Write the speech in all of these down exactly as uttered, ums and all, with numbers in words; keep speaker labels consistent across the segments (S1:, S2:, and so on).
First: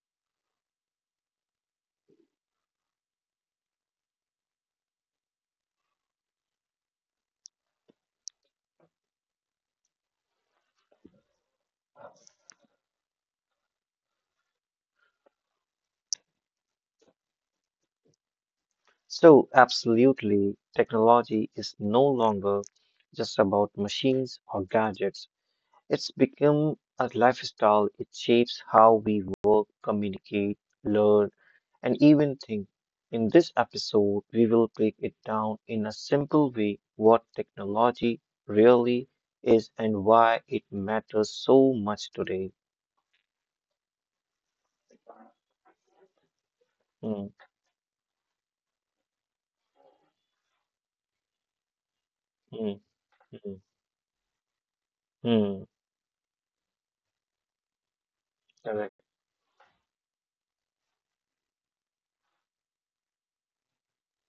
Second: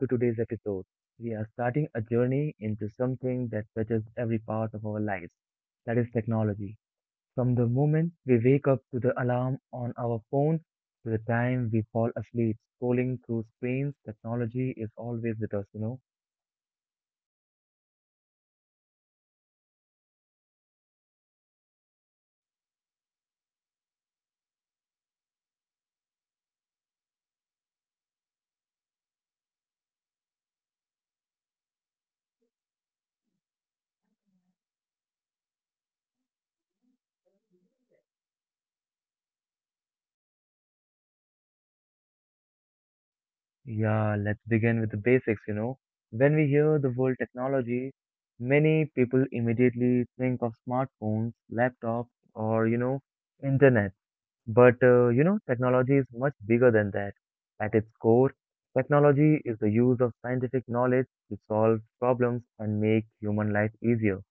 S1: to today's episode. We are starting a journey into something that touches every part of our lives that is, technology. From the moment we wake up to the alarm on our phone to the time we fall asleep scrolling through screens, technology is always with us, you know.
S2: So, absolutely, technology is no longer just about machines or gadgets. It's become a lifestyle. It shapes how we work, communicate, learn, and even think. In this episode, we will break it down in a simple way what technology really is and why it matters so much today.
S1: Yeah, let's begin with the basics, you know. When we hear the word
S2: Hmm,
S1: technology, many people immediately think of smartphones, laptops, or,
S2: hmm,
S1: you know,
S2: hmm,
S1: internet. But uh, you know,
S2: hmm.
S1: technology is much bigger than that. At its core,
S2: Correct.
S1: technology is the use of scientific knowledge to solve problems and make human life easier.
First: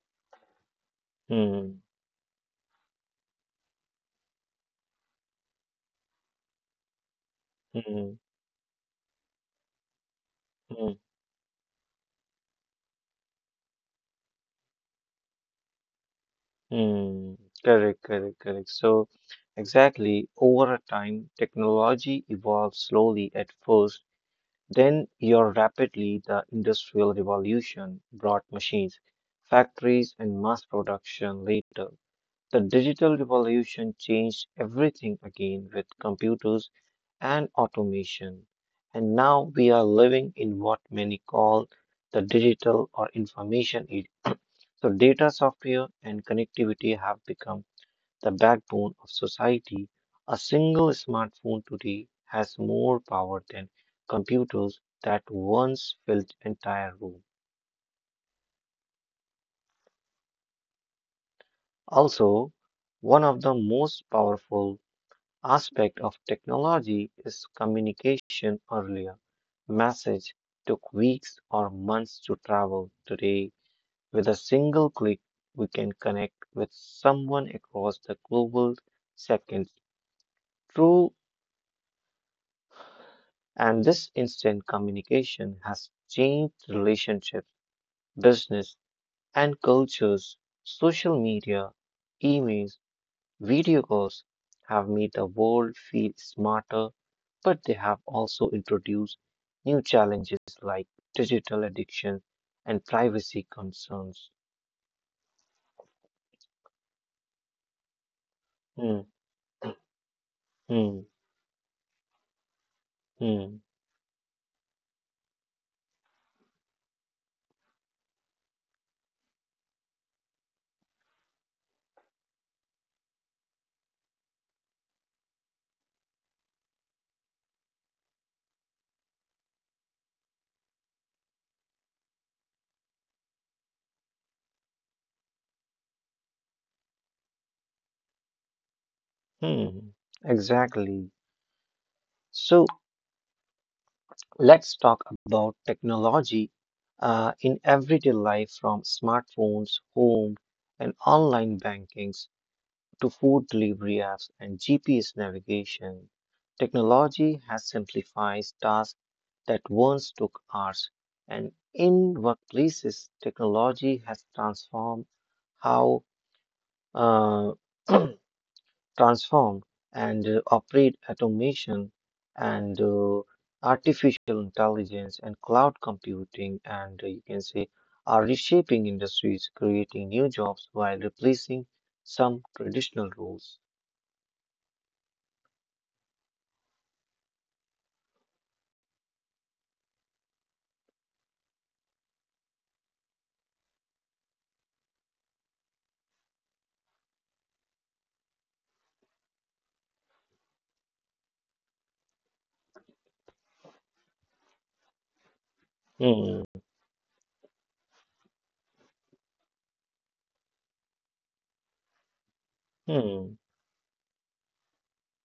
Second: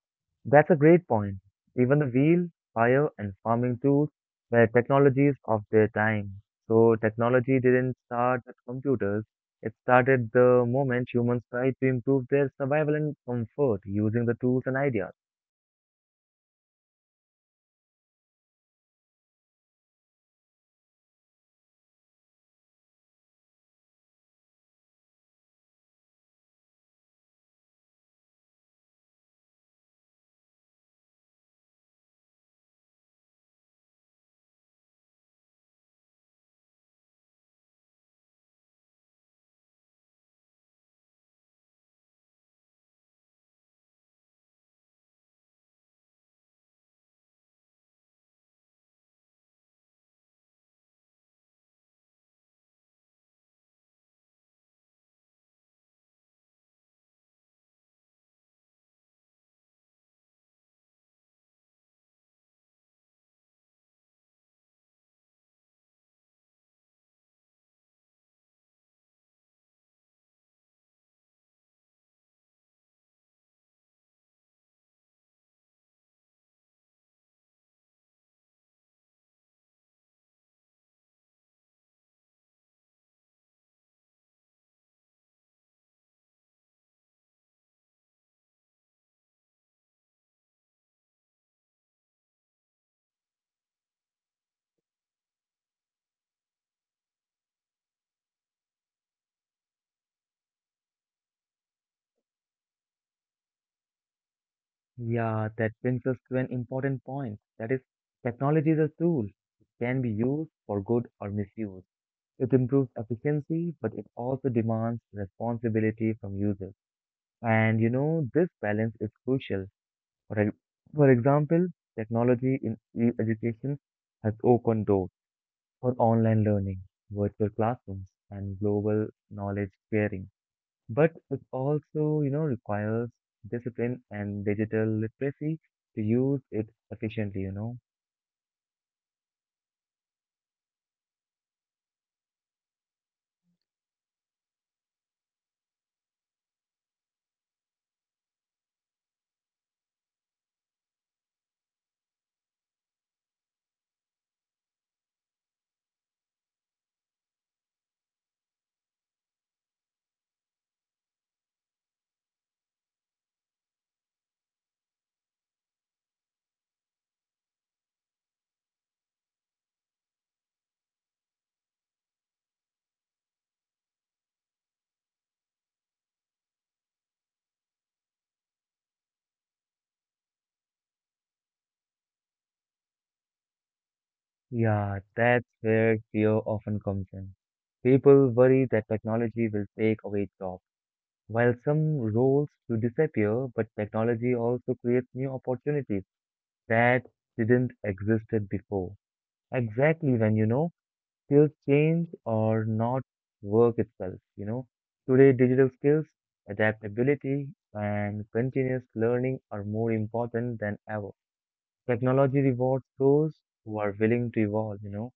S1: That's a great point.
S2: Hmm,
S1: Even the wheel, fire, and farming tools were technologies of their time. So technology
S2: hmm,
S1: didn't
S2: hmm.
S1: start at computers. It started the
S2: Hmm.
S1: moment humans tried to improve their survival and comfort using the tools and ideas.
S2: Hmm. Correct, correct, correct. So, exactly, over a time, technology evolves slowly at first, then you're rapidly the industrial revolution brought machines, factories, and mass production later. The digital revolution changed everything again with computers and automation. And now we are living in what many call the digital or information age. So data, software, and connectivity have become the backbone of society. A single smartphone today has more power than computers that once filled entire room. Also, one of the most powerful aspect of technology is communication earlier. Message took weeks or months to travel. Today, with a single click, we can connect with someone across the global seconds. True. And this instant communication has changed relationships, business, and cultures. Social media, emails, video calls have made the world feel smarter, but they have also introduced new challenges like digital addiction and privacy concerns.
S1: Yeah, that brings us to an important point. That is, technology is a
S2: Hmm,
S1: tool. It can be used for
S2: hmm,
S1: good or misused. It improves
S2: hmm,
S1: efficiency, but it also demands responsibility from users. And you know, this balance is crucial. For, e- for example, technology in e- education has opened doors for online learning, virtual classrooms, and global knowledge sharing. But it also, you know, requires discipline and digital literacy to use it efficiently, you know.
S2: hmm. Exactly. So, let's talk about technology uh, in everyday life from smartphones, home, and online bankings to food delivery apps and G P S navigation. Technology has simplified tasks that once took hours, and in workplaces, technology has transformed how uh, transform and uh, operate automation and uh, artificial intelligence and cloud computing, and uh, you can say are reshaping industries, creating new jobs while replacing some traditional roles.
S1: Yeah, that's where fear often comes in. People worry that technology will take away jobs. While some roles will disappear, but technology also creates new opportunities that didn't existed before. Exactly when you know skills change or not work itself, you know. Today, digital skills,
S2: Hmm,
S1: adaptability, and continuous learning are more important than ever. Technology rewards
S2: hmm,
S1: those who are willing to evolve, you know.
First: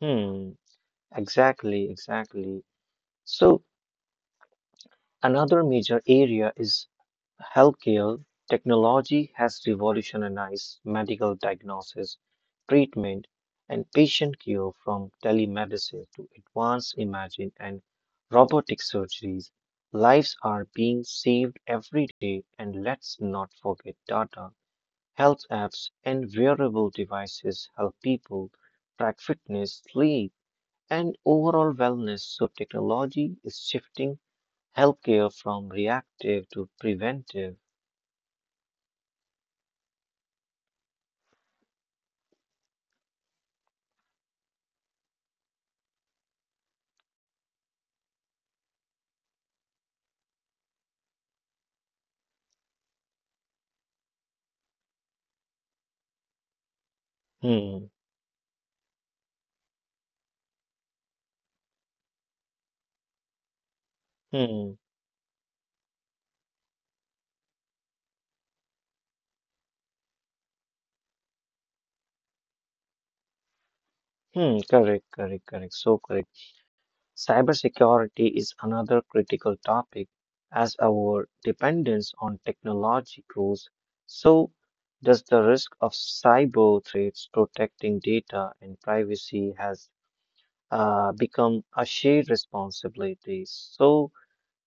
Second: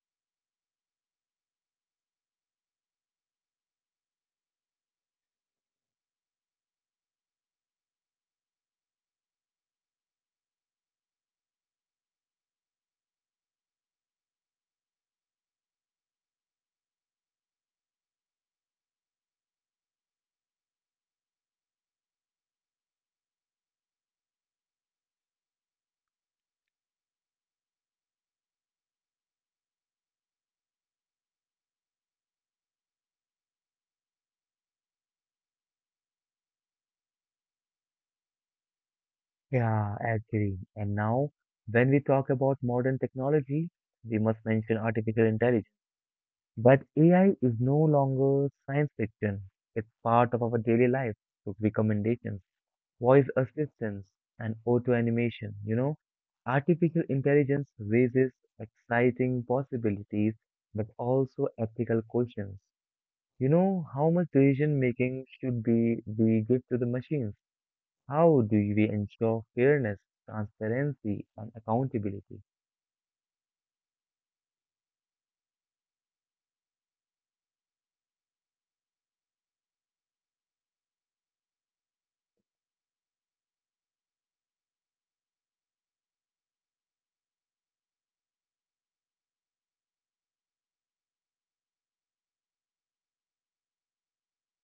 S2: hmm. Exactly, exactly. So, another major area is healthcare. Technology has revolutionized medical diagnosis, treatment, and patient care from telemedicine to advanced imaging and robotic surgeries. Lives are being saved every day, and let's not forget data. Health apps and wearable devices help people track fitness, sleep, and overall wellness. So, technology is shifting healthcare from reactive to preventive.
S1: Yeah, agree. And now, when we talk about modern technology, we must mention artificial intelligence. But A I is no longer science fiction. It's part of our daily life. So recommendations. Voice assistance, and auto animation. You know, artificial intelligence
S2: Hmm,
S1: raises exciting possibilities but also ethical questions. You know, how much
S2: hmm,
S1: decision making should be we give to the machines? How do we ensure fairness, transparency, and accountability?
S2: hmm. Correct, correct, correct. So, correct. Cybersecurity is another critical topic as our dependence on technology grows. So does the risk of cyber threats. Protecting data and privacy has uh, become a shared responsibility. So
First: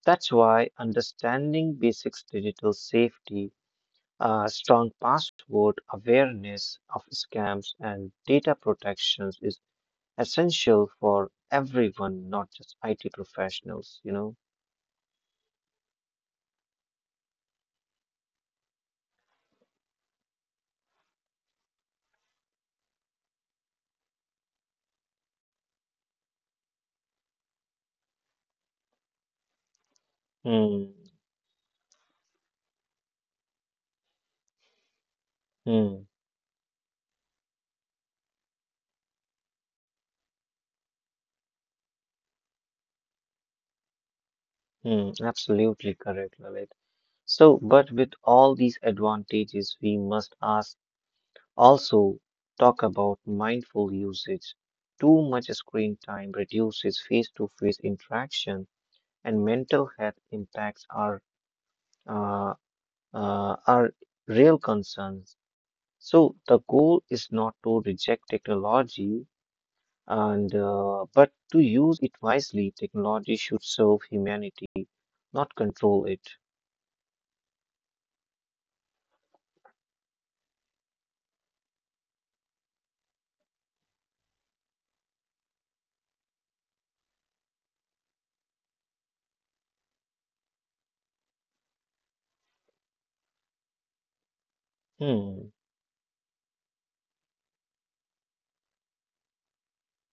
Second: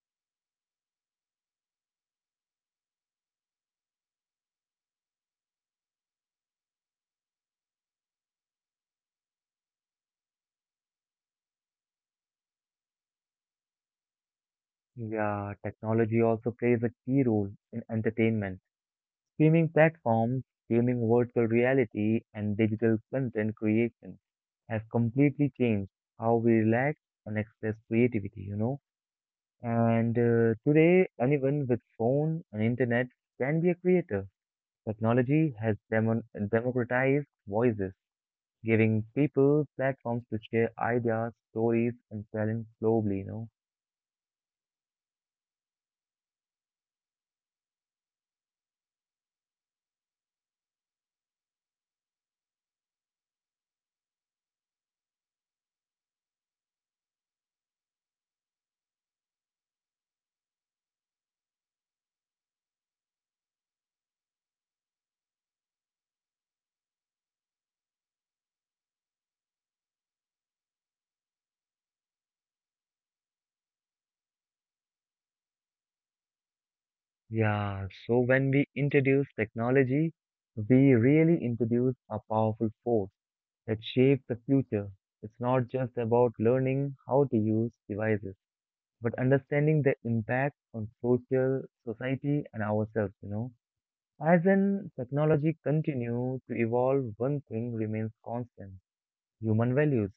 S2: that's why understanding basics digital safety, uh, strong password, awareness of scams and data protections is essential for everyone, not just I T professionals, you know.
S1: Yeah, technology also plays a key role in entertainment. Streaming platforms, gaming virtual reality, and digital content creation have completely changed how we relax and express creativity, you know. And uh,
S2: Hmm,
S1: today, anyone with phone and internet can be a creator. Technology has
S2: hmm,
S1: demon democratized voices, giving people platforms to share ideas, stories, and talent globally, you know.
S2: hmm. Absolutely correct, Lalit. So, but with all these advantages, we must ask, also talk about mindful usage. Too much screen time reduces face-to-face interaction, and mental health impacts are uh, uh, are real concerns. So the goal is not to reject technology, And uh, but to use it wisely. Technology should serve humanity, not control it.
S1: Yeah, so when we introduce technology, we really introduce a powerful force that shape the future. It's not just about learning how to use devices, but understanding the impact on social, society, and ourselves, you know. As in
S2: Hmm,
S1: technology continues to evolve, one thing remains constant. Human values,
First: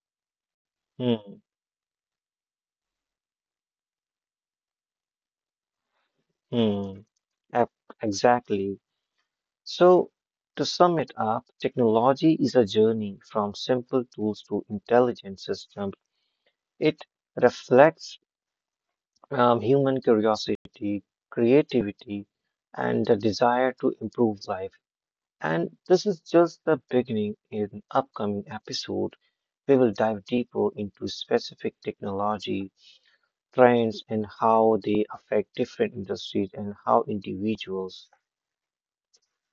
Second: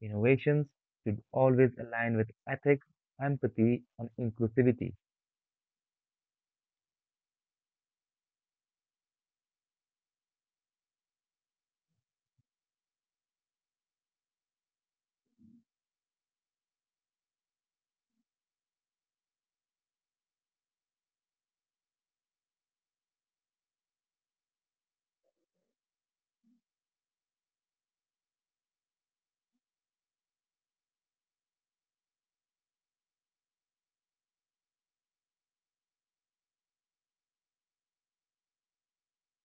S1: innovations should
S2: hmm,
S1: always align with ethics, empathy, and inclusivity.
S2: hmm. Ep- Exactly. So, to sum it up, technology is a journey from simple tools to intelligent systems. It reflects um, human curiosity, creativity, and the desire to improve life. And this is just the beginning. In an upcoming episode, we will dive deeper into specific technology trends and how they affect different industries and how individuals.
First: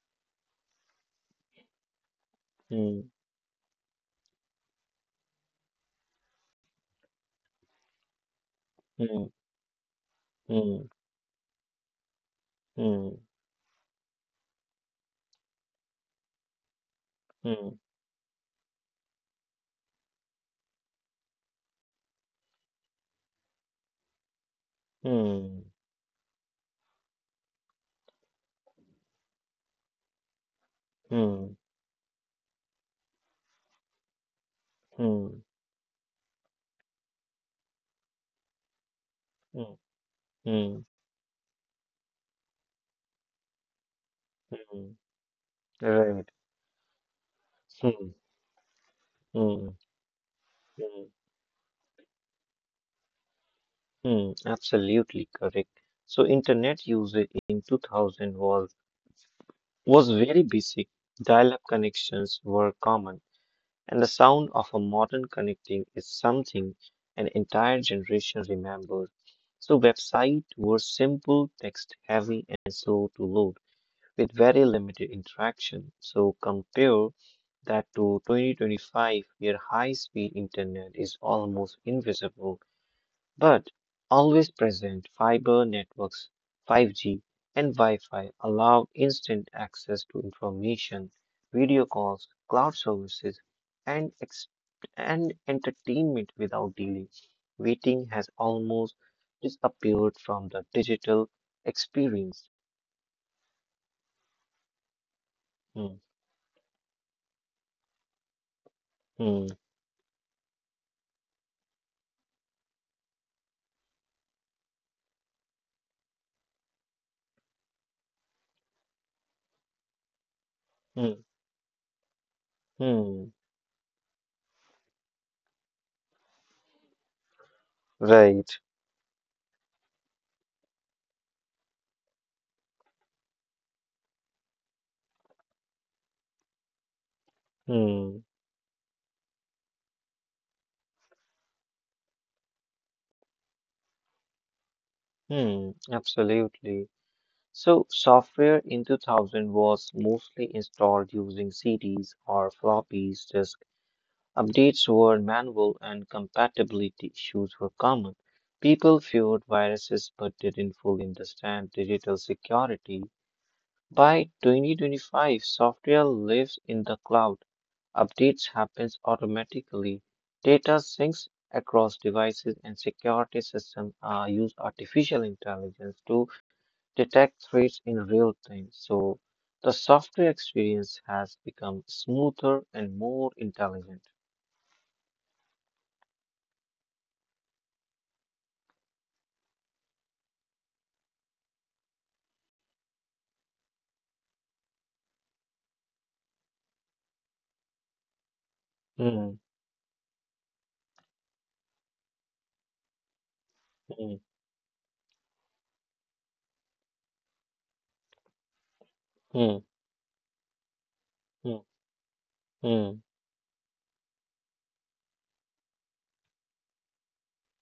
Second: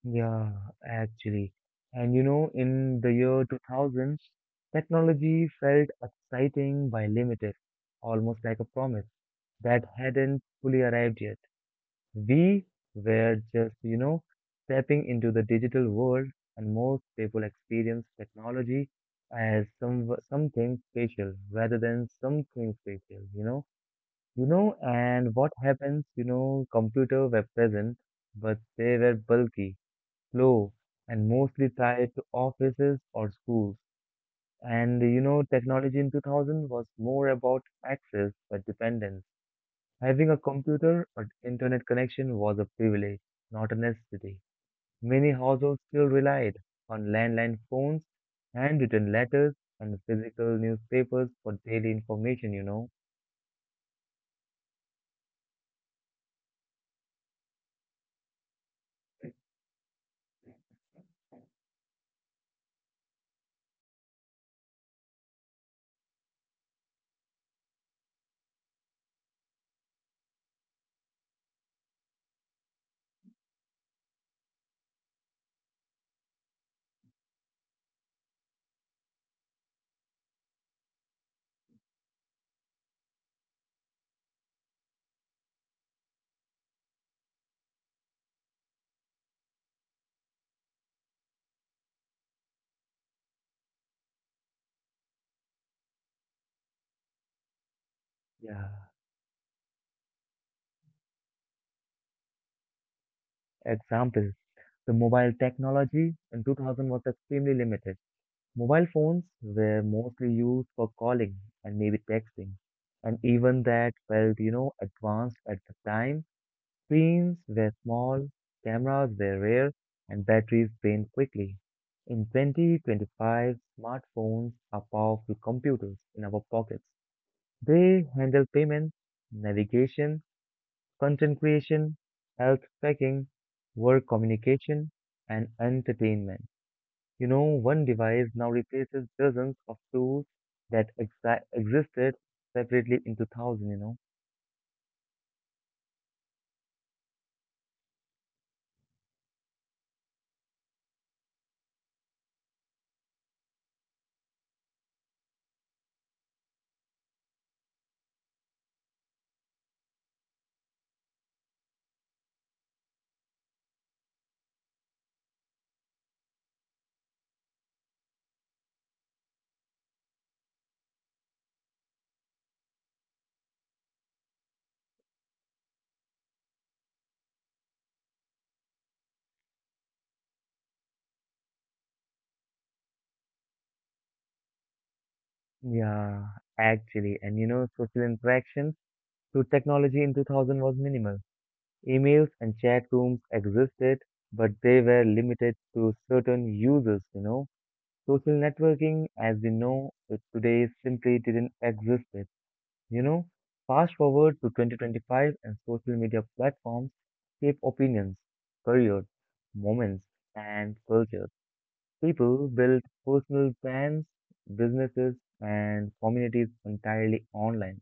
S1: Yeah, actually. And you know, in
S2: Hmm,
S1: the year two thousands, technology felt exciting by limited, almost like a promise
S2: hmm,
S1: that hadn't fully
S2: hmm,
S1: arrived yet. We
S2: hmm,
S1: were just, you know, stepping into the digital world, and most people
S2: hmm,
S1: experience technology as some something special rather than something special, you know. You know, and what
S2: hmm,
S1: happens, you know, computer were present, but they were bulky slow and
S2: hmm,
S1: mostly tied to offices or schools. And you know,
S2: hmm,
S1: technology in two thousand was more about access but dependence.
S2: hmm,
S1: Having a
S2: hmm,
S1: computer or internet connection was a privilege, not a necessity.
S2: hmm.
S1: Many households still
S2: Right.
S1: relied on landline phones,
S2: Hmm,
S1: handwritten letters,
S2: hmm,
S1: and physical
S2: hmm,
S1: newspapers for daily information, you know.
S2: hmm. Absolutely correct. So, internet usage in two thousand was was very basic. Dial up connections were common, and the sound of a modern connecting is something an entire generation remembers. So, websites were simple, text heavy, and slow to load with very limited interaction. So, compare that to twenty twenty-five, where high speed internet is almost invisible but always present. Fiber networks, five G, and Wi Fi allow instant access to information, video calls, cloud services, and, ex- and entertainment without delay. Waiting has
S1: Yeah.
S2: almost disappeared from the digital experience.
S1: Examples: the mobile
S2: Hmm,
S1: technology in two thousand was extremely limited. Mobile phones
S2: hmm,
S1: were mostly used for calling and maybe texting, and even that felt, you know, advanced at the time. Screens were small, cameras were rare, and batteries drained
S2: hmm,
S1: quickly. In
S2: hmm.
S1: twenty twenty-five, smartphones are powerful computers in our pockets. They handle
S2: Right.
S1: payments, navigation, content creation, health tracking, work communication, and entertainment. You know, one device
S2: Hmm,
S1: now replaces dozens of tools that exa existed separately in two thousand, you know.
S2: hmm. Absolutely. So, software in two thousand was mostly installed using C Ds or floppies disk. Updates were manual and compatibility issues were common. People feared viruses but didn't fully understand digital security. By twenty twenty-five, software lives in the cloud. Updates happens automatically. Data syncs across devices, and security systems uh, use artificial intelligence to detect threats in real time. So the software experience has become smoother and more intelligent.
S1: Yeah, actually. And you know, social interaction through technology in two thousand was minimal. Emails and chat rooms existed, but they were limited to certain users, you know. Social networking, as
S2: Hmm,
S1: we know it today, simply didn't exist. You know, fast
S2: hmm,
S1: forward to twenty twenty-five and social media platforms shape opinions, careers,
S2: hmm,
S1: moments, and cultures.
S2: hmm,
S1: People build
S2: hmm,
S1: personal brands, businesses, and communities entirely online,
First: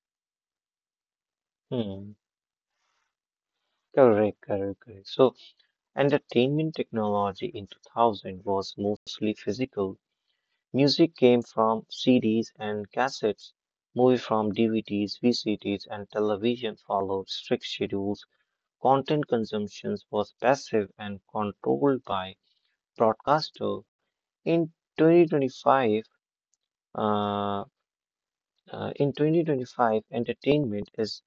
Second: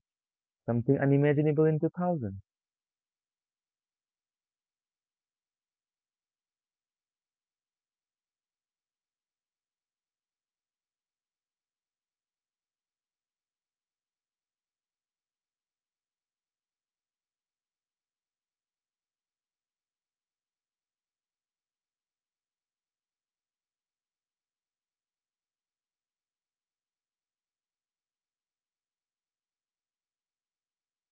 S1: something unimaginable in
S2: hmm.
S1: two thousand.
S2: Correct, correct, correct. So, entertainment technology in two thousand was mostly physical. Music came from C Ds and cassettes, movie from D V Ds, V C Ds, and television followed strict schedules. Content consumption was passive and controlled by broadcaster. In twenty twenty-five, uh, uh, in twenty twenty-five, entertainment is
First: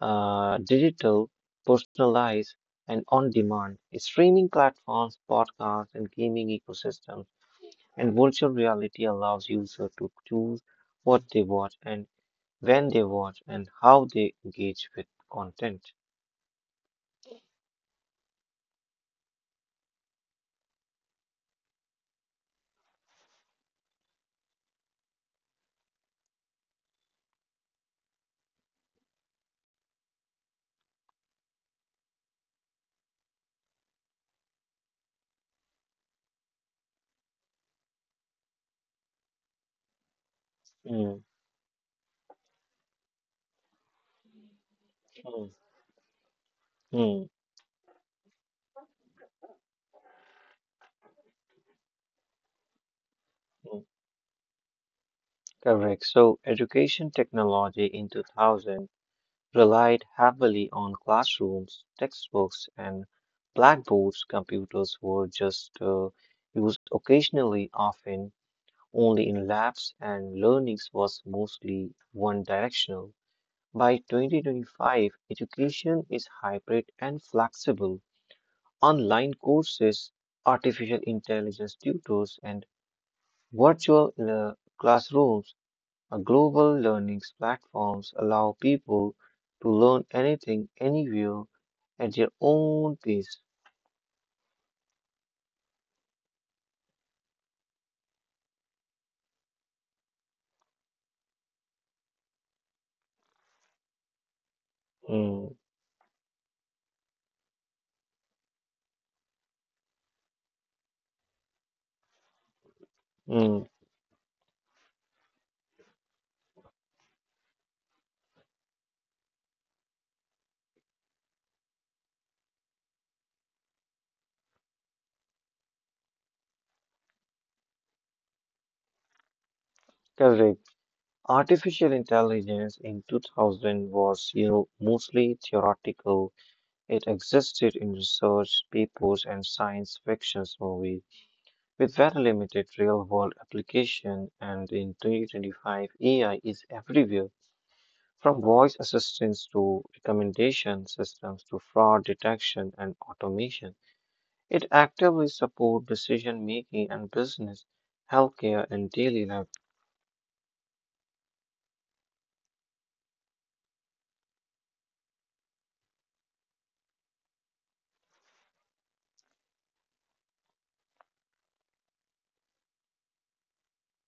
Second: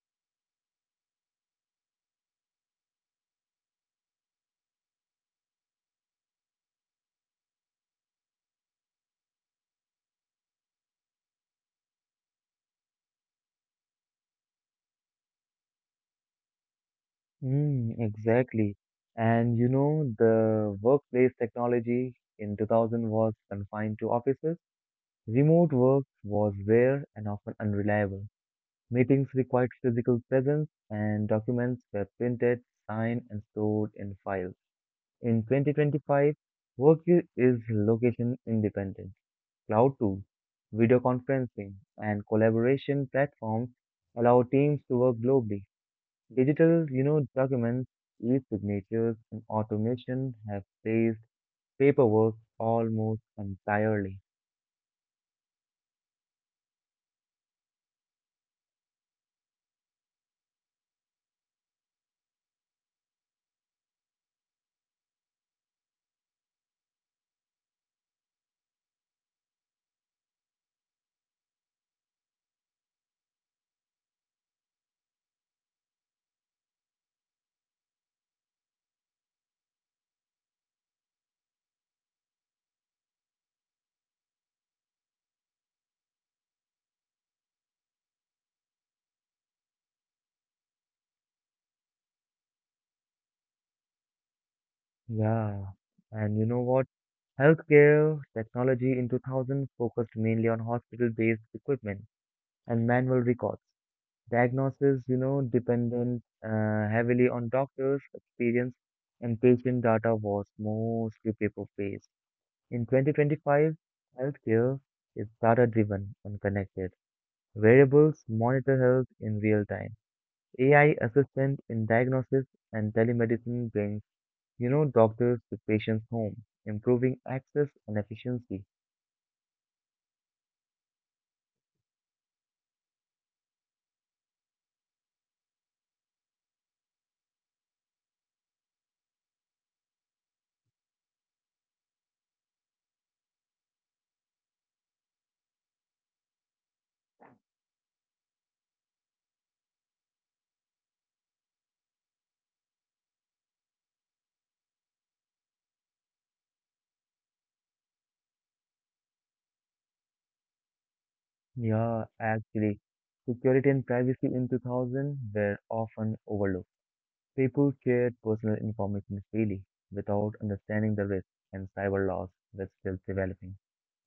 S2: uh, digital, personalized, and on-demand. Streaming platforms, podcasts, and gaming ecosystems, and virtual reality allows users to choose what they watch and when they watch and how they engage with content.
S1: Mm, exactly. And you know, the workplace technology in two thousand was confined to offices. Remote work was rare and often unreliable. Meetings required physical presence, and documents were printed, signed, and stored in files. In twenty twenty-five, work i- is location independent. Cloud tools, video
S2: Mm,
S1: conferencing, and collaboration platforms allow teams to work
S2: mm,
S1: globally. Digital, you know,
S2: mm,
S1: documents, e-signatures, and automation have replaced paperwork almost
S2: mm.
S1: entirely.
S2: Correct. So, education technology in two thousand relied heavily on classrooms, textbooks, and blackboards. Computers were just uh, used occasionally, often only in labs, and learning was mostly one directional. By twenty twenty-five, education is hybrid and flexible. Online courses, artificial intelligence tutors, and virtual uh, classrooms, a global learning platforms allow people to learn anything, anywhere, at their own pace.
S1: Yeah, and you know what? Healthcare technology in two thousand focused mainly on hospital-based equipment and manual records. Diagnosis, you know,
S2: Hmm,
S1: dependent uh, heavily on doctors' experience and patient data was mostly paper-based. In
S2: hmm.
S1: twenty twenty-five, healthcare is data-driven and connected. Variables monitor health in real time. A I assistant in diagnosis and telemedicine brings, you know, doctors to patients' home, improving access and efficiency.
S2: Correct. Artificial intelligence in two thousand was, you know, mostly theoretical. It existed in research papers and science fiction movies, with very limited real-world application. And in twenty twenty-five, A I is everywhere. From voice assistants to recommendation systems to fraud detection and automation, it actively supports decision making and business, healthcare, and daily life.
S1: Yeah, actually, security and privacy in two thousand were often overlooked. People shared personal information freely without understanding the risks, and cyber laws were still developing.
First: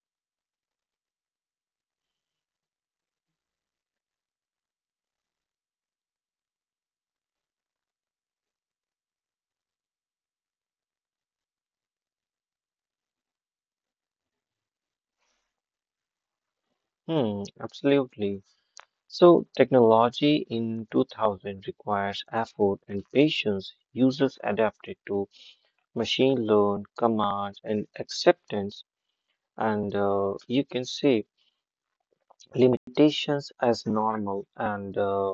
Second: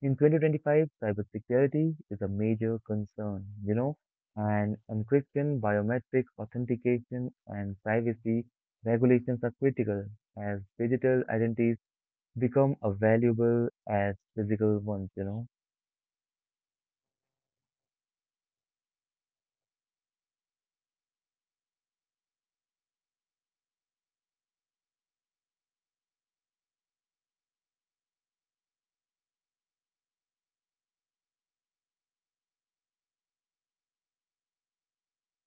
S1: In twenty twenty-five, cybersecurity is a major concern, you know, and encryption, biometric authentication, and privacy regulations are critical as digital identities become as valuable as physical ones, you know.
S2: Hmm. Absolutely. So, technology in two thousand requires effort and patience. Users adapted to machine learn, commands, and acceptance, and uh, you can see limitations as normal, and uh,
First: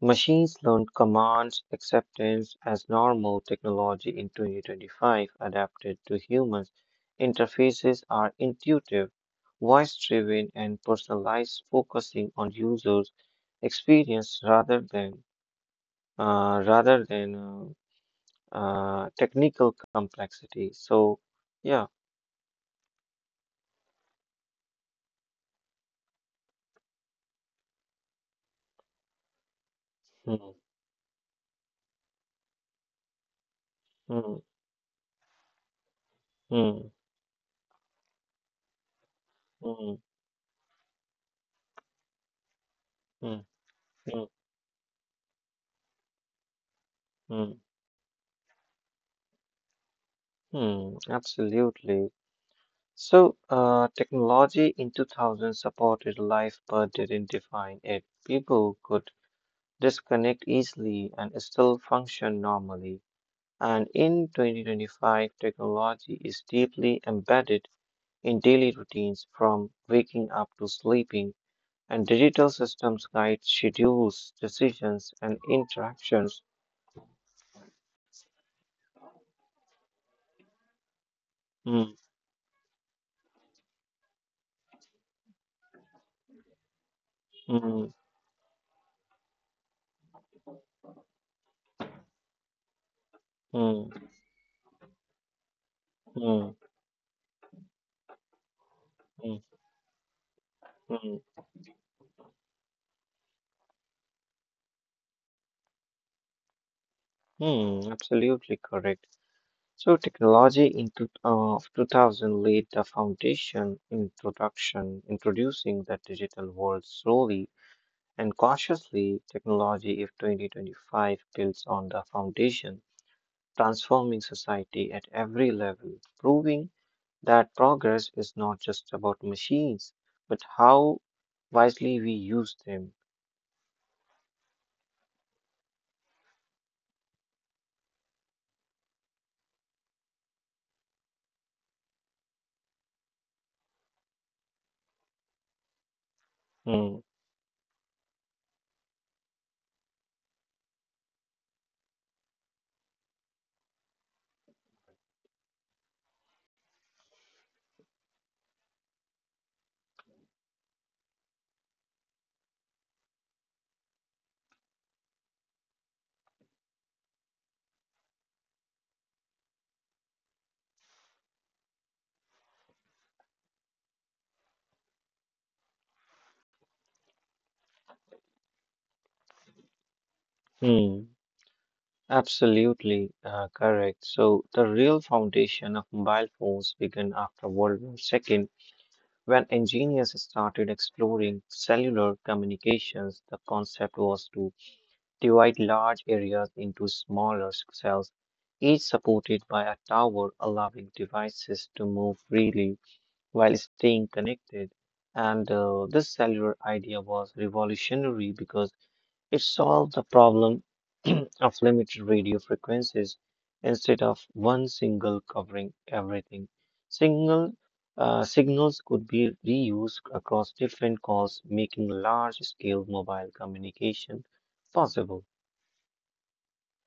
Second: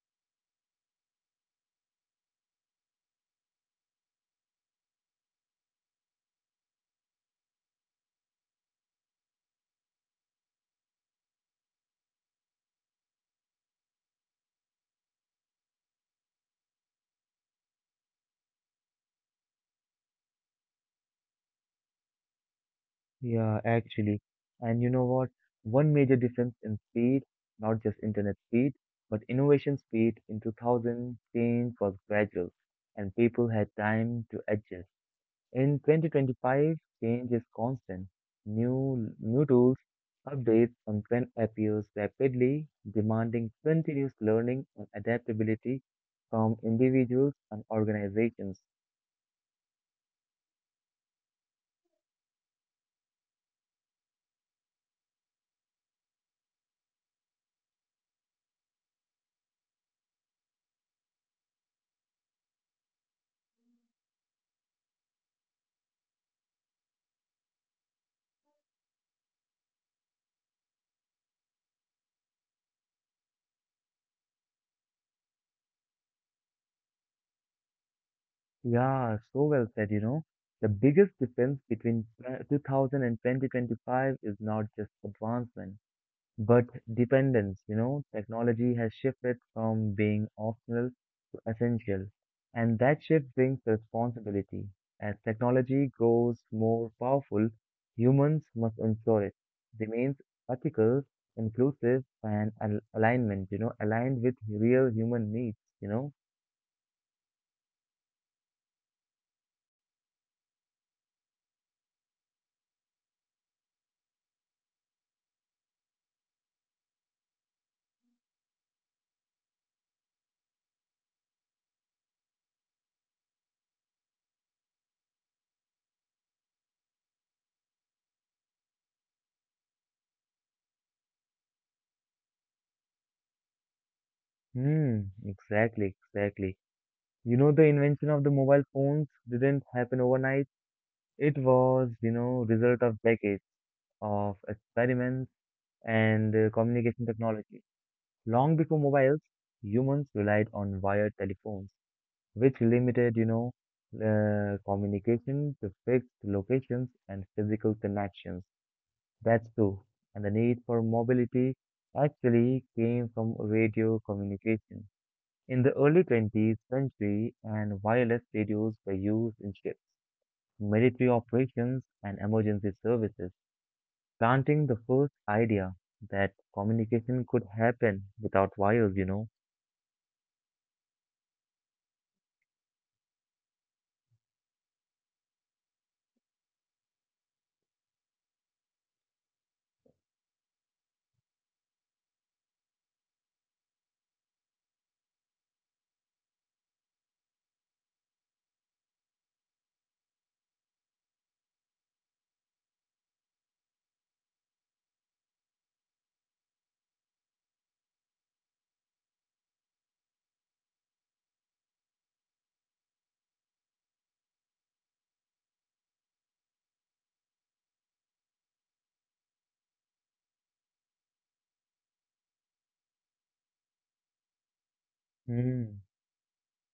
S2: machines learned commands acceptance as normal. Technology in twenty twenty-five adapted to humans. Interfaces are intuitive, voice-driven, and personalized, focusing on users' experience rather than uh, rather than uh, uh, technical complexity. So, yeah.
S1: Yeah, actually. And you know what? One major difference in speed, not just internet speed, but innovation speed in
S2: Hmm,
S1: two thousand, change was gradual and people had
S2: hmm,
S1: time to adjust. In
S2: hmm,
S1: twenty twenty-five, change is constant. New new tools,
S2: hmm,
S1: updates on trend appears rapidly,
S2: hmm,
S1: demanding
S2: hmm,
S1: continuous learning and adaptability from
S2: hmm,
S1: individuals and organizations.
S2: hmm. Absolutely. So, uh, technology in two thousand supported life but didn't define it. People could disconnect easily and still function normally. And in twenty twenty-five, technology is deeply embedded in daily routines from waking up to sleeping, and digital systems guide schedules, decisions, and interactions.
S1: Yeah, so well said, you know. The biggest difference
S2: Mm,
S1: between tw- two thousand and two thousand twenty-five is not just advancement, but dependence,
S2: mm,
S1: you know. Technology has shifted from being optional to essential, and that shift brings
S2: mm,
S1: responsibility. As technology
S2: mm,
S1: grows more powerful, humans must
S2: mm,
S1: ensure it remains
S2: mm,
S1: ethical, inclusive, and al alignment, you know, aligned with real human needs, you know.
S2: mm. Absolutely correct. So technology in two, uh, of two thousand laid the foundation, introduction, introducing the digital world slowly and cautiously. Technology of twenty twenty-five builds on the foundation, transforming society at every level, proving that progress is not just about machines, but how wisely we use them.
S1: Hmm, exactly, exactly. You know, the invention of the mobile phones didn't happen overnight. It was, you know, result of decades of experiments and uh,
S2: Hmm.
S1: communication technology. Long before mobiles, humans relied on wired telephones, which limited, you know, uh, communication to fixed locations and physical connections. That's true. And the need for mobility actually came from radio communication. In the early twentieth century, and wireless radios were used in ships, military operations, and emergency services, planting the first idea that communication could happen without wires, you know.
S2: Hmm. Absolutely uh, correct. So, the real foundation of mobile phones began after World War Two when engineers started exploring cellular communications. The concept was to divide large areas into smaller cells, each supported by a tower, allowing devices to move freely while staying connected. And uh, this cellular idea was revolutionary because it solved the problem of limited radio frequencies instead of one single covering everything. Single uh, signals could be reused across different calls, making large-scale mobile communication possible.
S1: Mm,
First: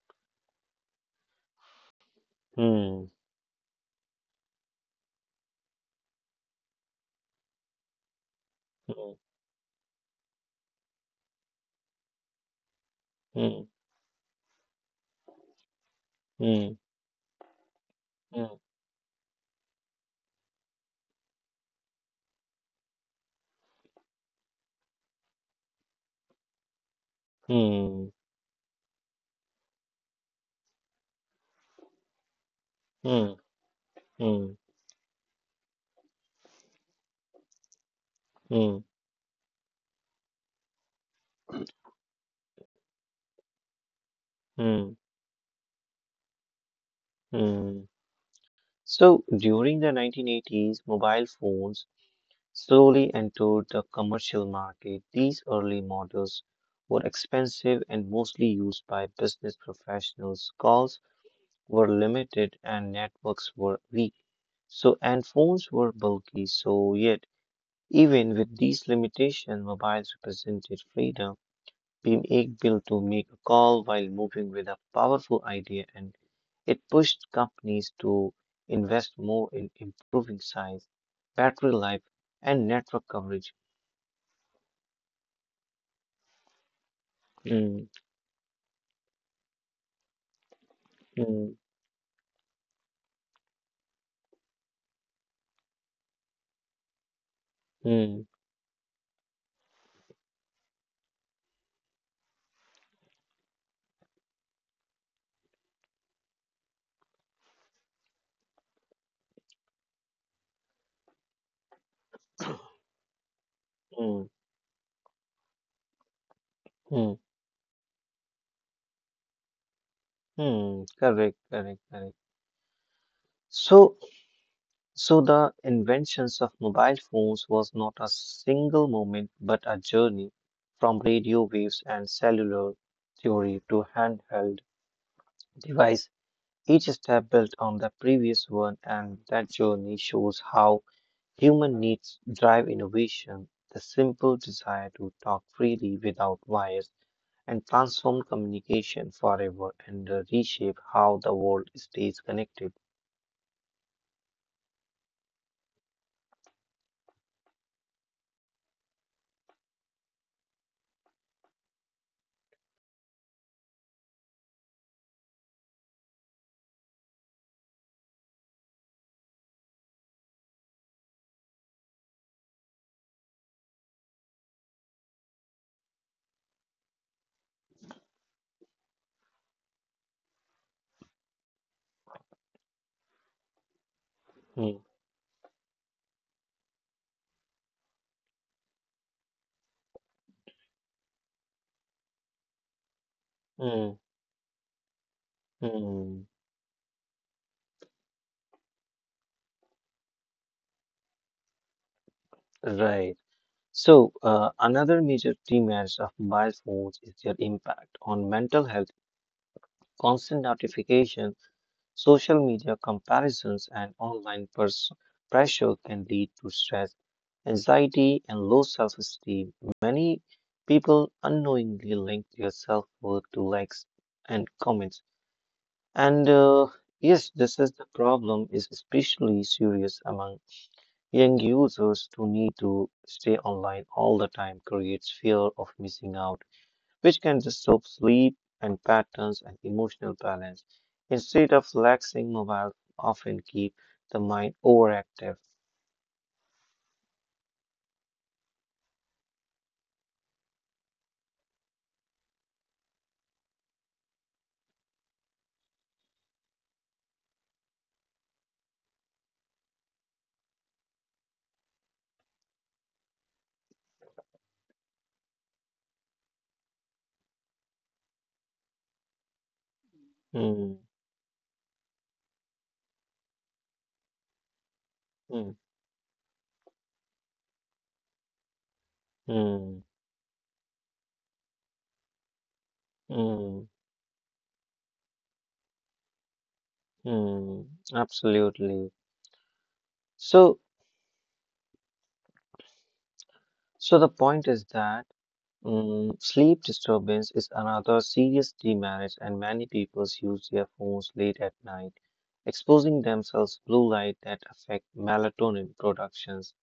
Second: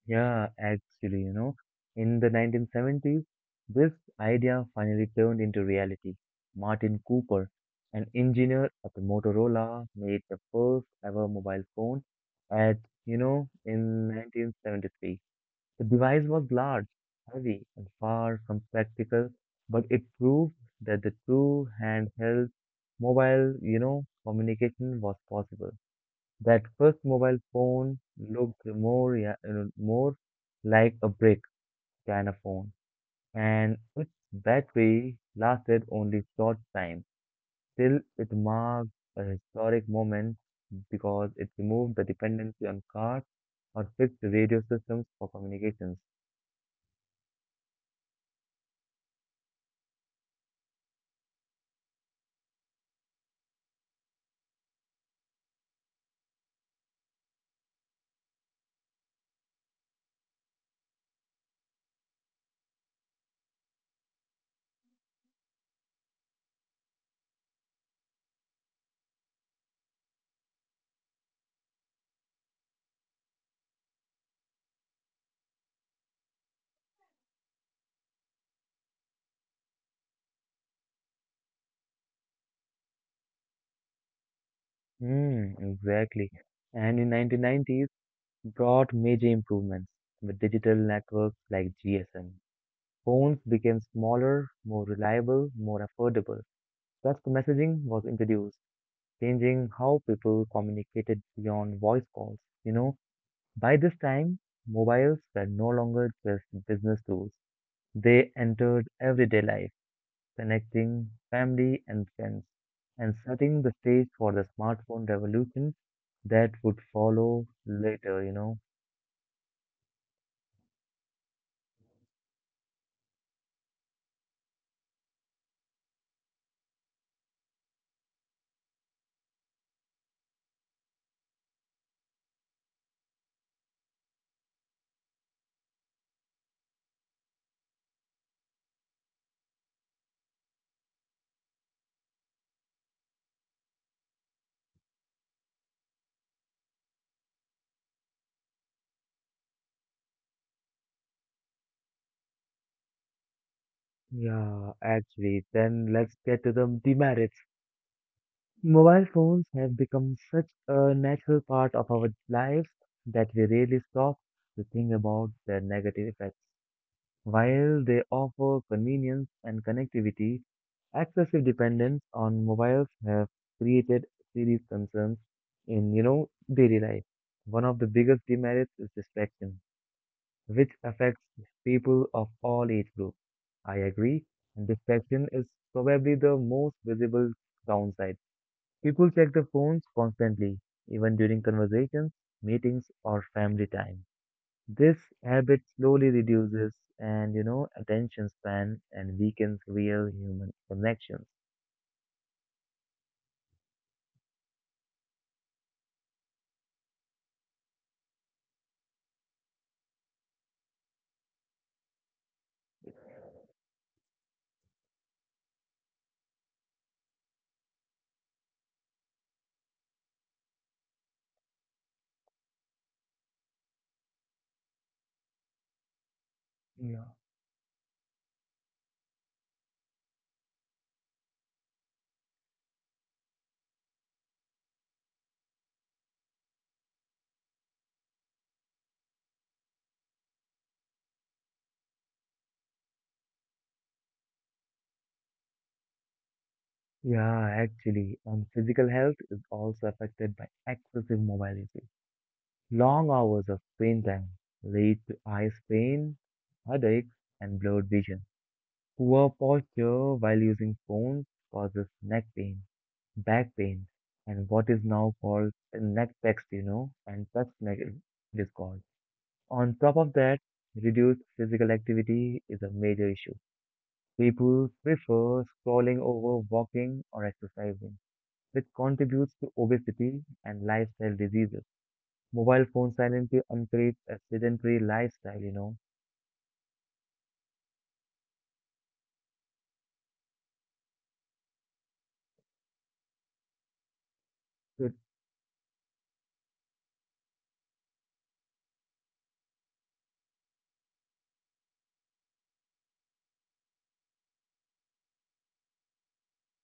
S1: yeah, actually, you know, in the
S2: Hmm.
S1: nineteen seventies, this idea finally turned into reality. Martin Cooper, an engineer at
S2: Hmm.
S1: Motorola, made the first ever mobile phone at, you know,
S2: Hmm.
S1: in nineteen seventy-three. The device was
S2: Hmm.
S1: large, heavy, and far from practical, but it proved that the true handheld mobile, you know, communication was possible. That first mobile phone
S2: Hmm.
S1: looked more, rea- uh, more like a brick than a phone,
S2: Hmm.
S1: and its
S2: Hmm.
S1: battery lasted only short time. Still, it
S2: Hmm.
S1: marked a historic moment because it removed the dependency on cars or fixed radio
S2: Hmm. Hmm.
S1: systems for communications.
S2: Hmm. So during the nineteen eighties, mobile phones slowly entered the commercial market. These early models were expensive and mostly used by business professionals. Calls were limited and networks were weak. So, and phones were bulky. So, yet, even with these limitations, mobiles represented freedom. Being able to make a call while moving with a powerful idea, and it pushed companies to invest more in improving size, battery life, and network coverage.
S1: Mm, exactly. And in
S2: Mm,
S1: nineteen nineties brought major improvements with digital networks
S2: mm,
S1: like G S M. Phones became smaller, more reliable, more affordable. Text messaging was
S2: mm,
S1: introduced, changing how people communicated beyond voice calls. You know, by this time, mobiles were no longer just business tools. They entered everyday life connecting family and friends, and setting the stage
S2: mm,
S1: for the smartphone revolution that would
S2: mm,
S1: follow later, you know.
S2: mm. Correct, correct, correct. So, so the inventions of mobile phones was not a single moment, but a journey from radio waves and cellular theory to handheld device. Each step built on the previous one, and that journey shows how human needs drive innovation, the simple desire to talk freely without wires and transform communication forever, and uh, reshape how the world stays connected.
S1: Yeah, actually, then let's get to the demerits. Mobile phones have become such a natural part of our lives that we rarely stop to think about their negative effects. While they offer convenience and connectivity, excessive dependence on mobiles have created serious concerns in, you know, daily life. One of the biggest demerits is distraction, which affects people of all age groups. I agree, and
S2: Hmm,
S1: distraction is probably the most visible downside. People check their phones constantly, even during conversations, meetings, or family
S2: hmm,
S1: time. This habit slowly
S2: hmm.
S1: reduces and you know attention span and weakens real human connections.
S2: Right. So, uh, another major demands of mobile phones is their impact on mental health. Constant notification, social media comparisons, and online pers- pressure can lead to stress, anxiety, and low self esteem. Many people unknowingly link their self worth to likes and comments. And uh,
S1: Yeah.
S2: yes, this is the problem is especially serious among young users who need to stay online all the time, creates fear of missing out, which can disturb sleep and patterns and emotional balance. Instead of relaxing, mobile often keep the mind overactive.
S1: Yeah, actually, and physical health is also affected by excessive mobility. Long hours of screen time lead to eye strain, headaches, and blurred vision. Poor posture while using phones causes neck pain, back pain, and what is now called neck text, you know, and text neck discord. On top of that,
S2: Hmm,
S1: reduced physical activity is a major issue. People prefer
S2: hmm,
S1: scrolling over walking or exercising, which contributes to
S2: hmm,
S1: obesity and lifestyle diseases. Mobile phones silently
S2: hmm,
S1: encourage a sedentary lifestyle, you know.
S2: hmm. Absolutely. So, so the point is
S1: So,
S2: that. Mm, sleep disturbance is another serious demerit, and many people use their phones late at night, exposing themselves to blue light that affect melatonin productions,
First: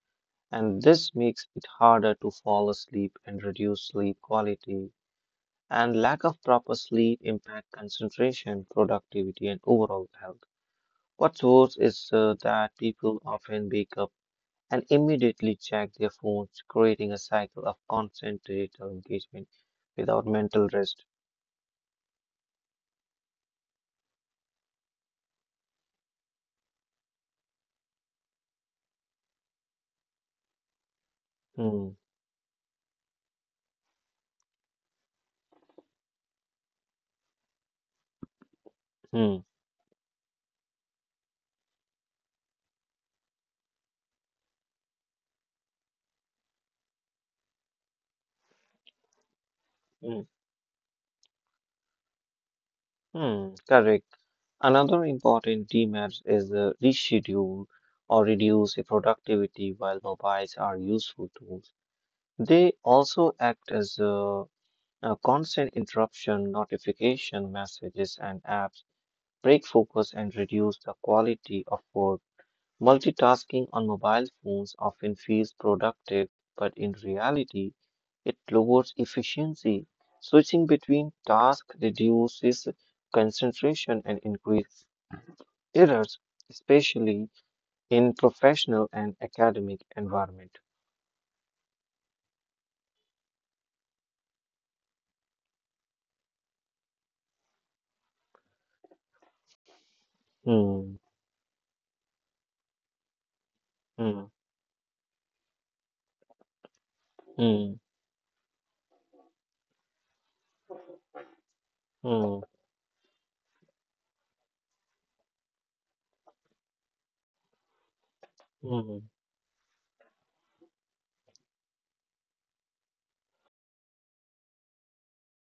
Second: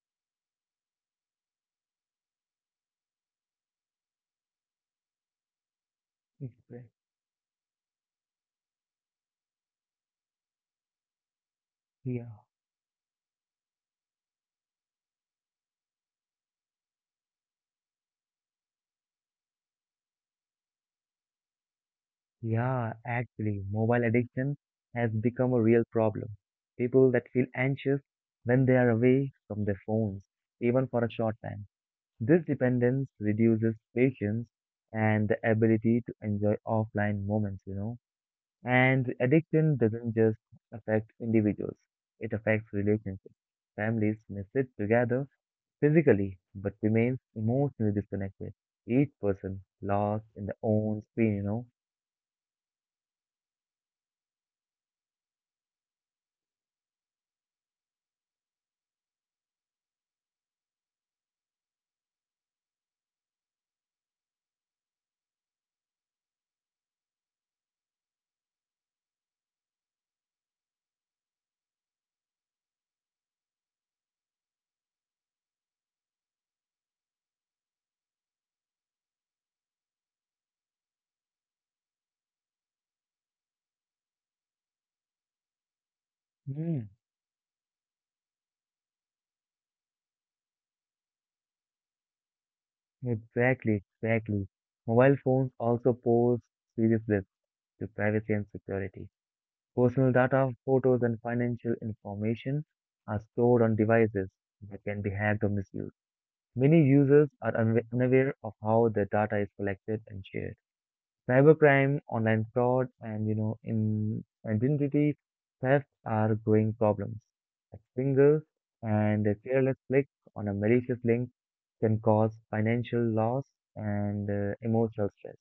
S2: and this makes it harder to fall asleep and reduce sleep quality. And lack of proper sleep impact concentration, productivity, and overall health. What's worse is uh,
S1: yeah,
S2: that people often wake up and immediately check their phones, creating a cycle of constant digital engagement without mental rest.
S1: yeah, actually, mobile addiction has become a real problem. People that feel anxious when they are away from their phones, even for a short time.
S2: Hmm,
S1: This dependence reduces patience and the ability to enjoy offline moments, you know. And
S2: hmm,
S1: addiction doesn't just affect individuals, it affects relationships. Families may sit together physically but remains emotionally disconnected. Each person
S2: hmm,
S1: lost in their own screen, you know.
S2: hmm. Correct. Another important demerit is the reschedule or reduce the productivity while mobiles are useful tools. They also act as a, a constant interruption, notification messages, and apps break focus and reduce the quality of work. Multitasking on mobile phones often feels productive, but in reality, it lowers efficiency. Switching between tasks reduces concentration and increases errors,
S1: Mm,
S2: especially in professional and academic environment.
S1: exactly, exactly. Mobile phones also pose serious risks to privacy and security. Personal data,
S2: Hmm,
S1: photos, and financial information are stored on
S2: hmm,
S1: devices that can be hacked or misused. Many users are
S2: hmm,
S1: unwa- unaware of how their data is collected and shared. Cybercrime,
S2: hmm,
S1: online fraud, and you know, in identity theft are growing problems. A single
S2: hmm.
S1: and a careless click on a malicious link can cause financial loss and uh, emotional stress.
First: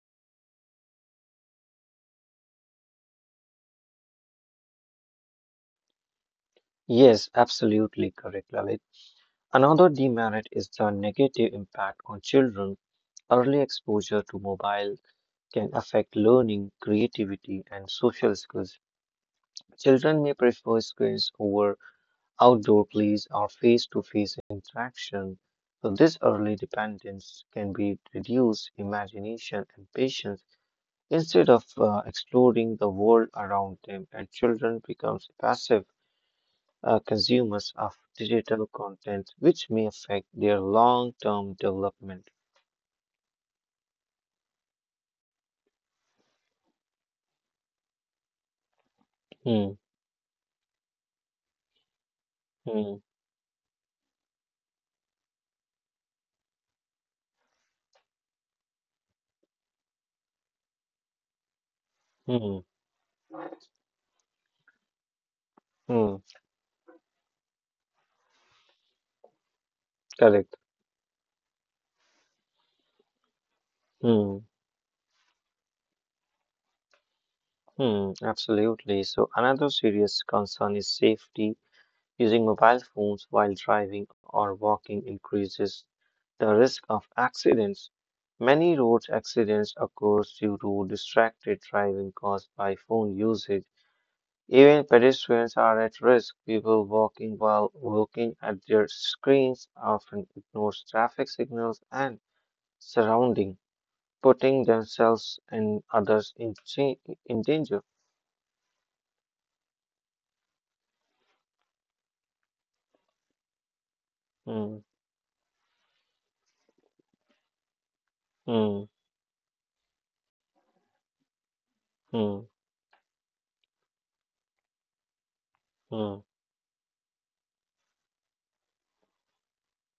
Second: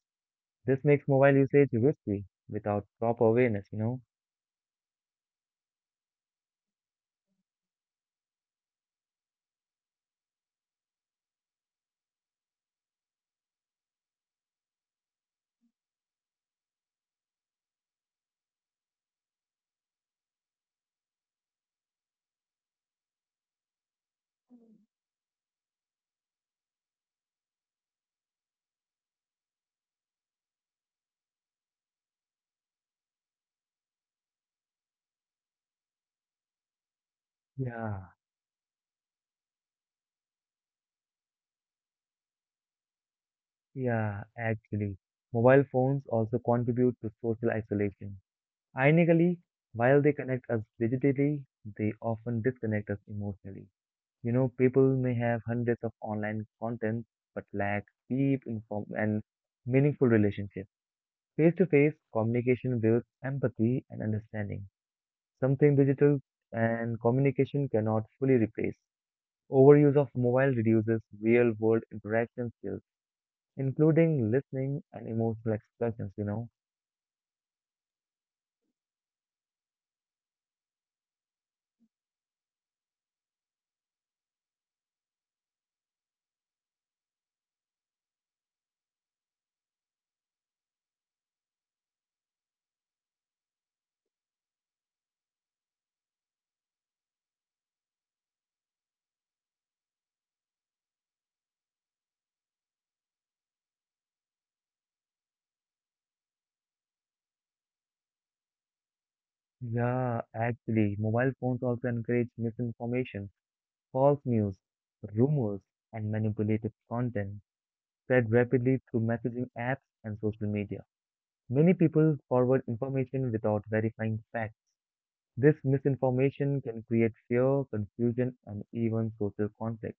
S1: This makes mobile usage risky without proper awareness, you know.
S2: Yes, absolutely correct, Lalit. Another demerit is the negative impact on children. Early exposure to mobile can affect learning, creativity, and social skills. Children may prefer screens over outdoor plays or face to face interaction. So, this early dependence can be reduced imagination and patience instead of uh, exploring the world around them, and children become passive uh, consumers of
S1: Yeah.
S2: digital content, which may affect their long term development.
S1: Yeah, actually, mobile phones also contribute to social isolation. Ironically,
S2: Hmm,
S1: while they connect us digitally, they often disconnect
S2: hmm,
S1: us emotionally. You know, people may have hundreds of online contents but lack deep inform and meaningful relationships. Face-to-face
S2: hmm,
S1: communication builds empathy and understanding, something
S2: hmm,
S1: digital and communication cannot fully replace. Overuse of mobile
S2: correct.
S1: reduces real-world interaction skills including
S2: Hmm.
S1: listening and emotional expressions, you know.
S2: Hmm, absolutely. So another serious concern is safety. Using mobile phones while driving or walking increases the risk of accidents. Many road accidents occur due to distracted driving caused by phone usage. Even pedestrians are at risk. People walking while looking at their screens often ignore traffic signals and surrounding, putting themselves and others in, cha- in danger.
S1: Yeah, actually, mobile phones also encourage misinformation, false news,
S2: Hmm,
S1: rumors, and manipulative content spread rapidly
S2: hmm.
S1: through messaging apps and social media. Many people
S2: Hmm.
S1: forward information without verifying facts. This
S2: Hmm.
S1: misinformation can create fear, confusion, and even social conflict.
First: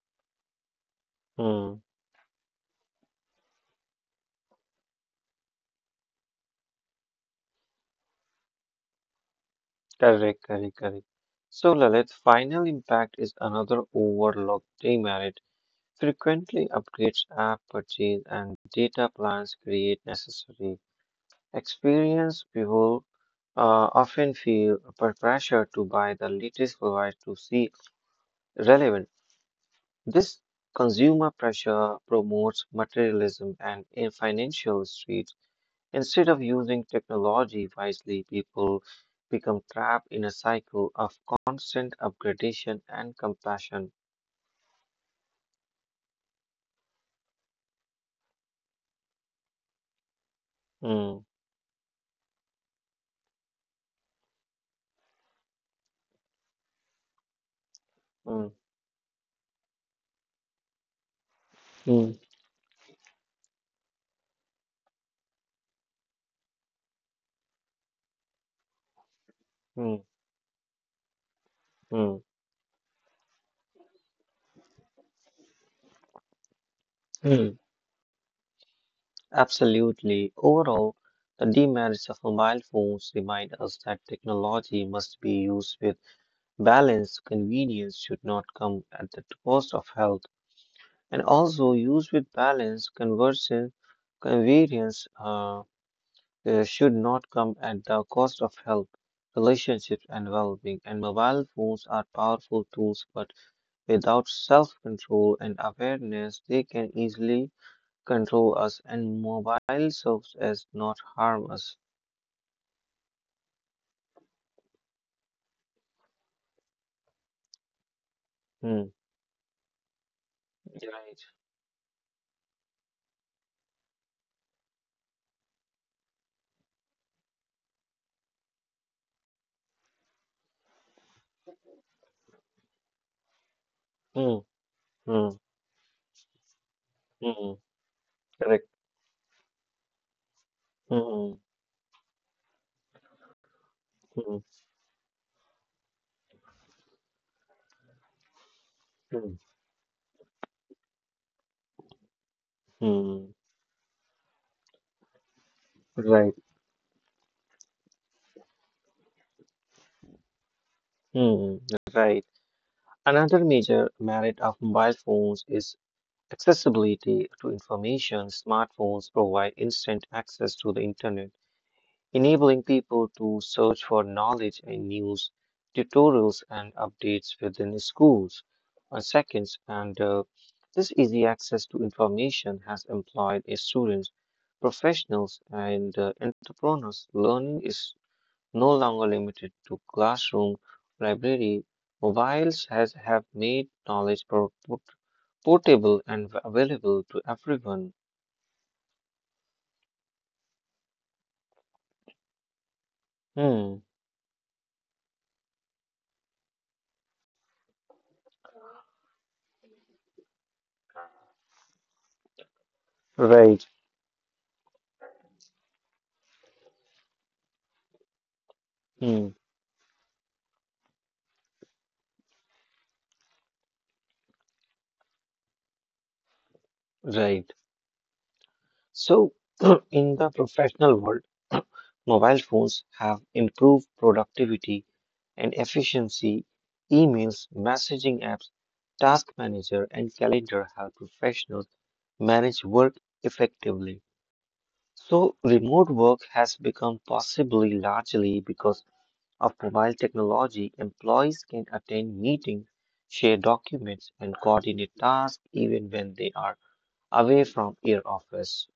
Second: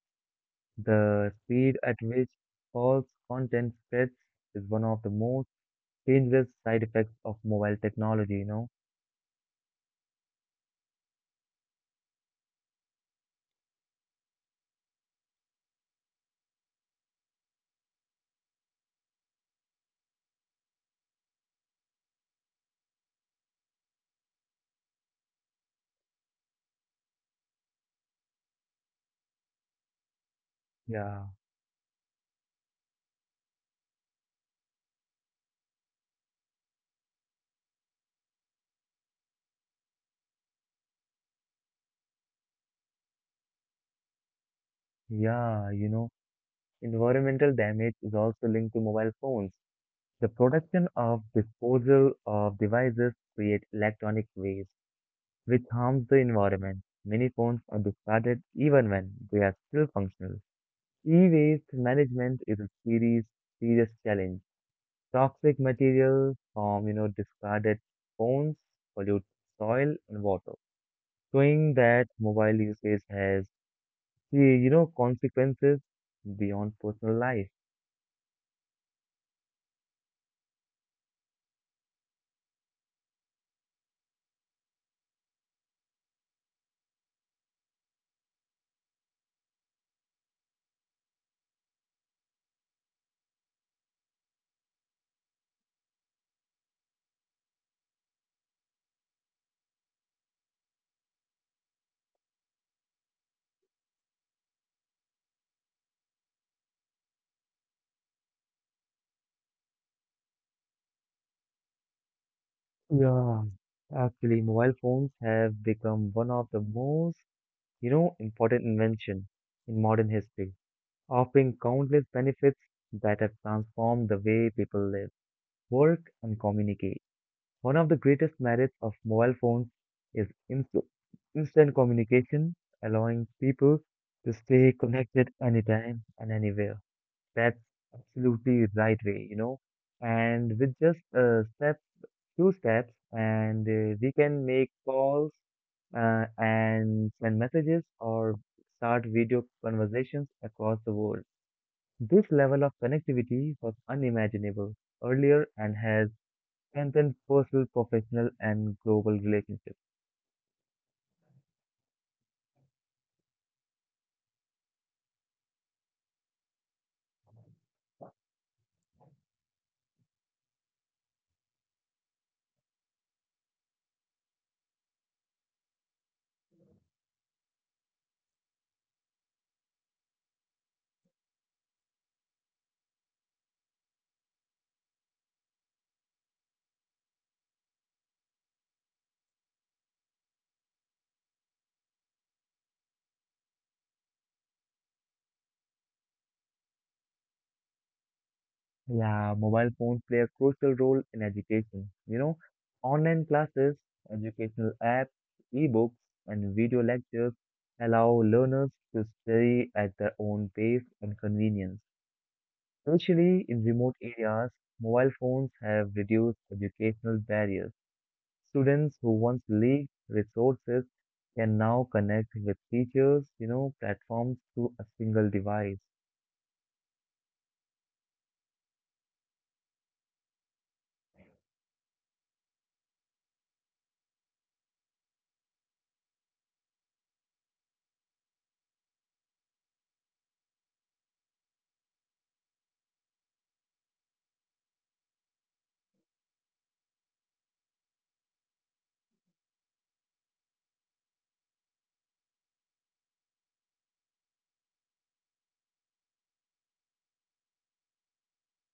S1: The
S2: Hmm.
S1: speed at which false content spreads is one of the most dangerous side effects of mobile technology, you know.
S2: Correct, correct, correct. So, Lalit, final impact is another overlooked demerit. Frequently, upgrades, app purchase, and data plans create necessary experience. People uh, often feel per- pressure to buy the latest device to see relevant. This consumer
S1: Yeah,
S2: pressure promotes materialism and in financial streets. Instead of using technology wisely, people become trapped in a cycle of constant upgradation and compassion.
S1: yeah, you know, environmental damage is also linked to mobile phones. The production
S2: Hmm,
S1: of disposal of devices create electronic waste, which harms the environment. Many phones are
S2: hmm,
S1: discarded even when they are still functional. E-waste
S2: Hmm.
S1: management is a serious, serious challenge. Toxic materials from, you know, discarded phones pollute
S2: Hmm,
S1: soil and water, showing
S2: hmm.
S1: that mobile usage has see, you know, consequences beyond personal
S2: Hmm.
S1: life.
S2: Absolutely. Overall, the demerits of mobile phones remind us that technology must be used with balance. Convenience should not come at the cost of health. And also, used with balance, conversion, convenience. Uh, uh, should not come at the cost of health, relationships, and well being. And mobile phones are powerful tools, but without self control and awareness, they can easily control us, and mobile serves as not harm us.
S1: Yeah. Actually, mobile phones have become one of the most, you know, important
S2: Hmm.
S1: invention in modern history,
S2: Right.
S1: offering countless benefits that have transformed the way people live, work, and communicate. One of the greatest merits of mobile phones is inst- instant communication, allowing people to
S2: Hmm.
S1: stay connected
S2: Hmm.
S1: anytime and anywhere.
S2: Hmm.
S1: That's
S2: Correct.
S1: absolutely right way, you know. And with just
S2: Hmm.
S1: uh, steps, two steps, and uh, we
S2: Hmm.
S1: can make calls uh, and send messages or start
S2: Hmm.
S1: video conversations across the world. This level of
S2: Hmm. Hmm,
S1: connectivity was unimaginable earlier and has
S2: right.
S1: strengthened personal, professional, and global relationships.
S2: Hmm. Right. Another major merit of mobile phones is accessibility to information, smartphones provide instant access to the internet, enabling people to search for knowledge and news, tutorials, and updates within schools or seconds. And uh, This easy access to information has employed uh, students, professionals, and uh, entrepreneurs. Learning is no longer limited to classroom, library. Mobiles has have made knowledge pro- portable and available to everyone.
S1: Yeah, mobile phones play a crucial role in education. You know, online
S2: Hmm,
S1: classes, educational apps, ebooks, and video lectures allow learners to study at their own pace and convenience. Especially
S2: right.
S1: in remote areas, mobile phones have reduced educational barriers. Students who
S2: Hmm,
S1: once lacked resources can now connect with teachers, you know, platforms through a single device.
S2: right. So, in the professional world, mobile phones have improved productivity and efficiency. Emails, messaging apps, task manager, and calendar help professionals manage work effectively. So, remote work has become possibly largely because of mobile technology, employees can attend meetings, share documents, and coordinate tasks even when they are away from your office.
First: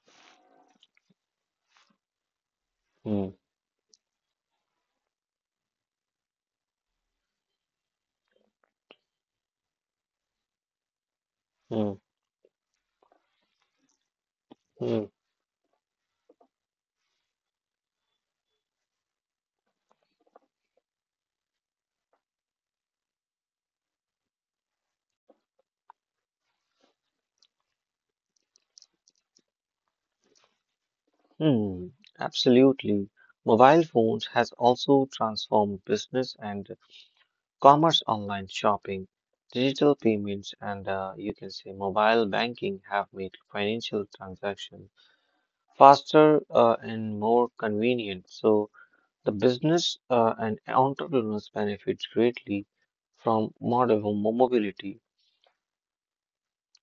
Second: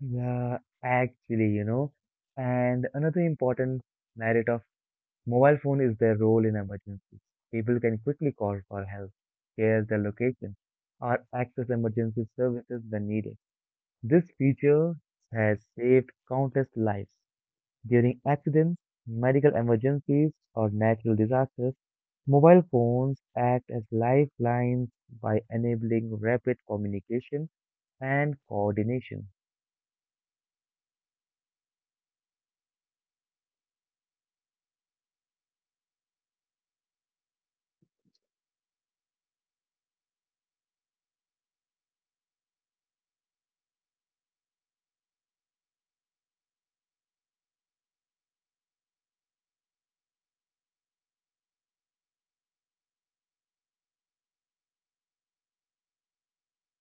S1: Yeah, actually, you know, and another
S2: Hmm,
S1: important merit of mobile phone is their role in emergencies. People can quickly call for help, share their location, or access
S2: hmm,
S1: emergency services when needed. This feature
S2: hmm,
S1: has saved countless lives. During accidents, medical emergencies, or natural disasters, mobile phones act as lifelines by enabling rapid communication and coordination.
S2: hmm. Absolutely. Mobile phones has also transformed business and commerce online shopping. Digital payments and uh, you can say mobile banking have made financial transactions faster uh, and more convenient. So the business uh, and entrepreneurs benefit greatly from modern mobility.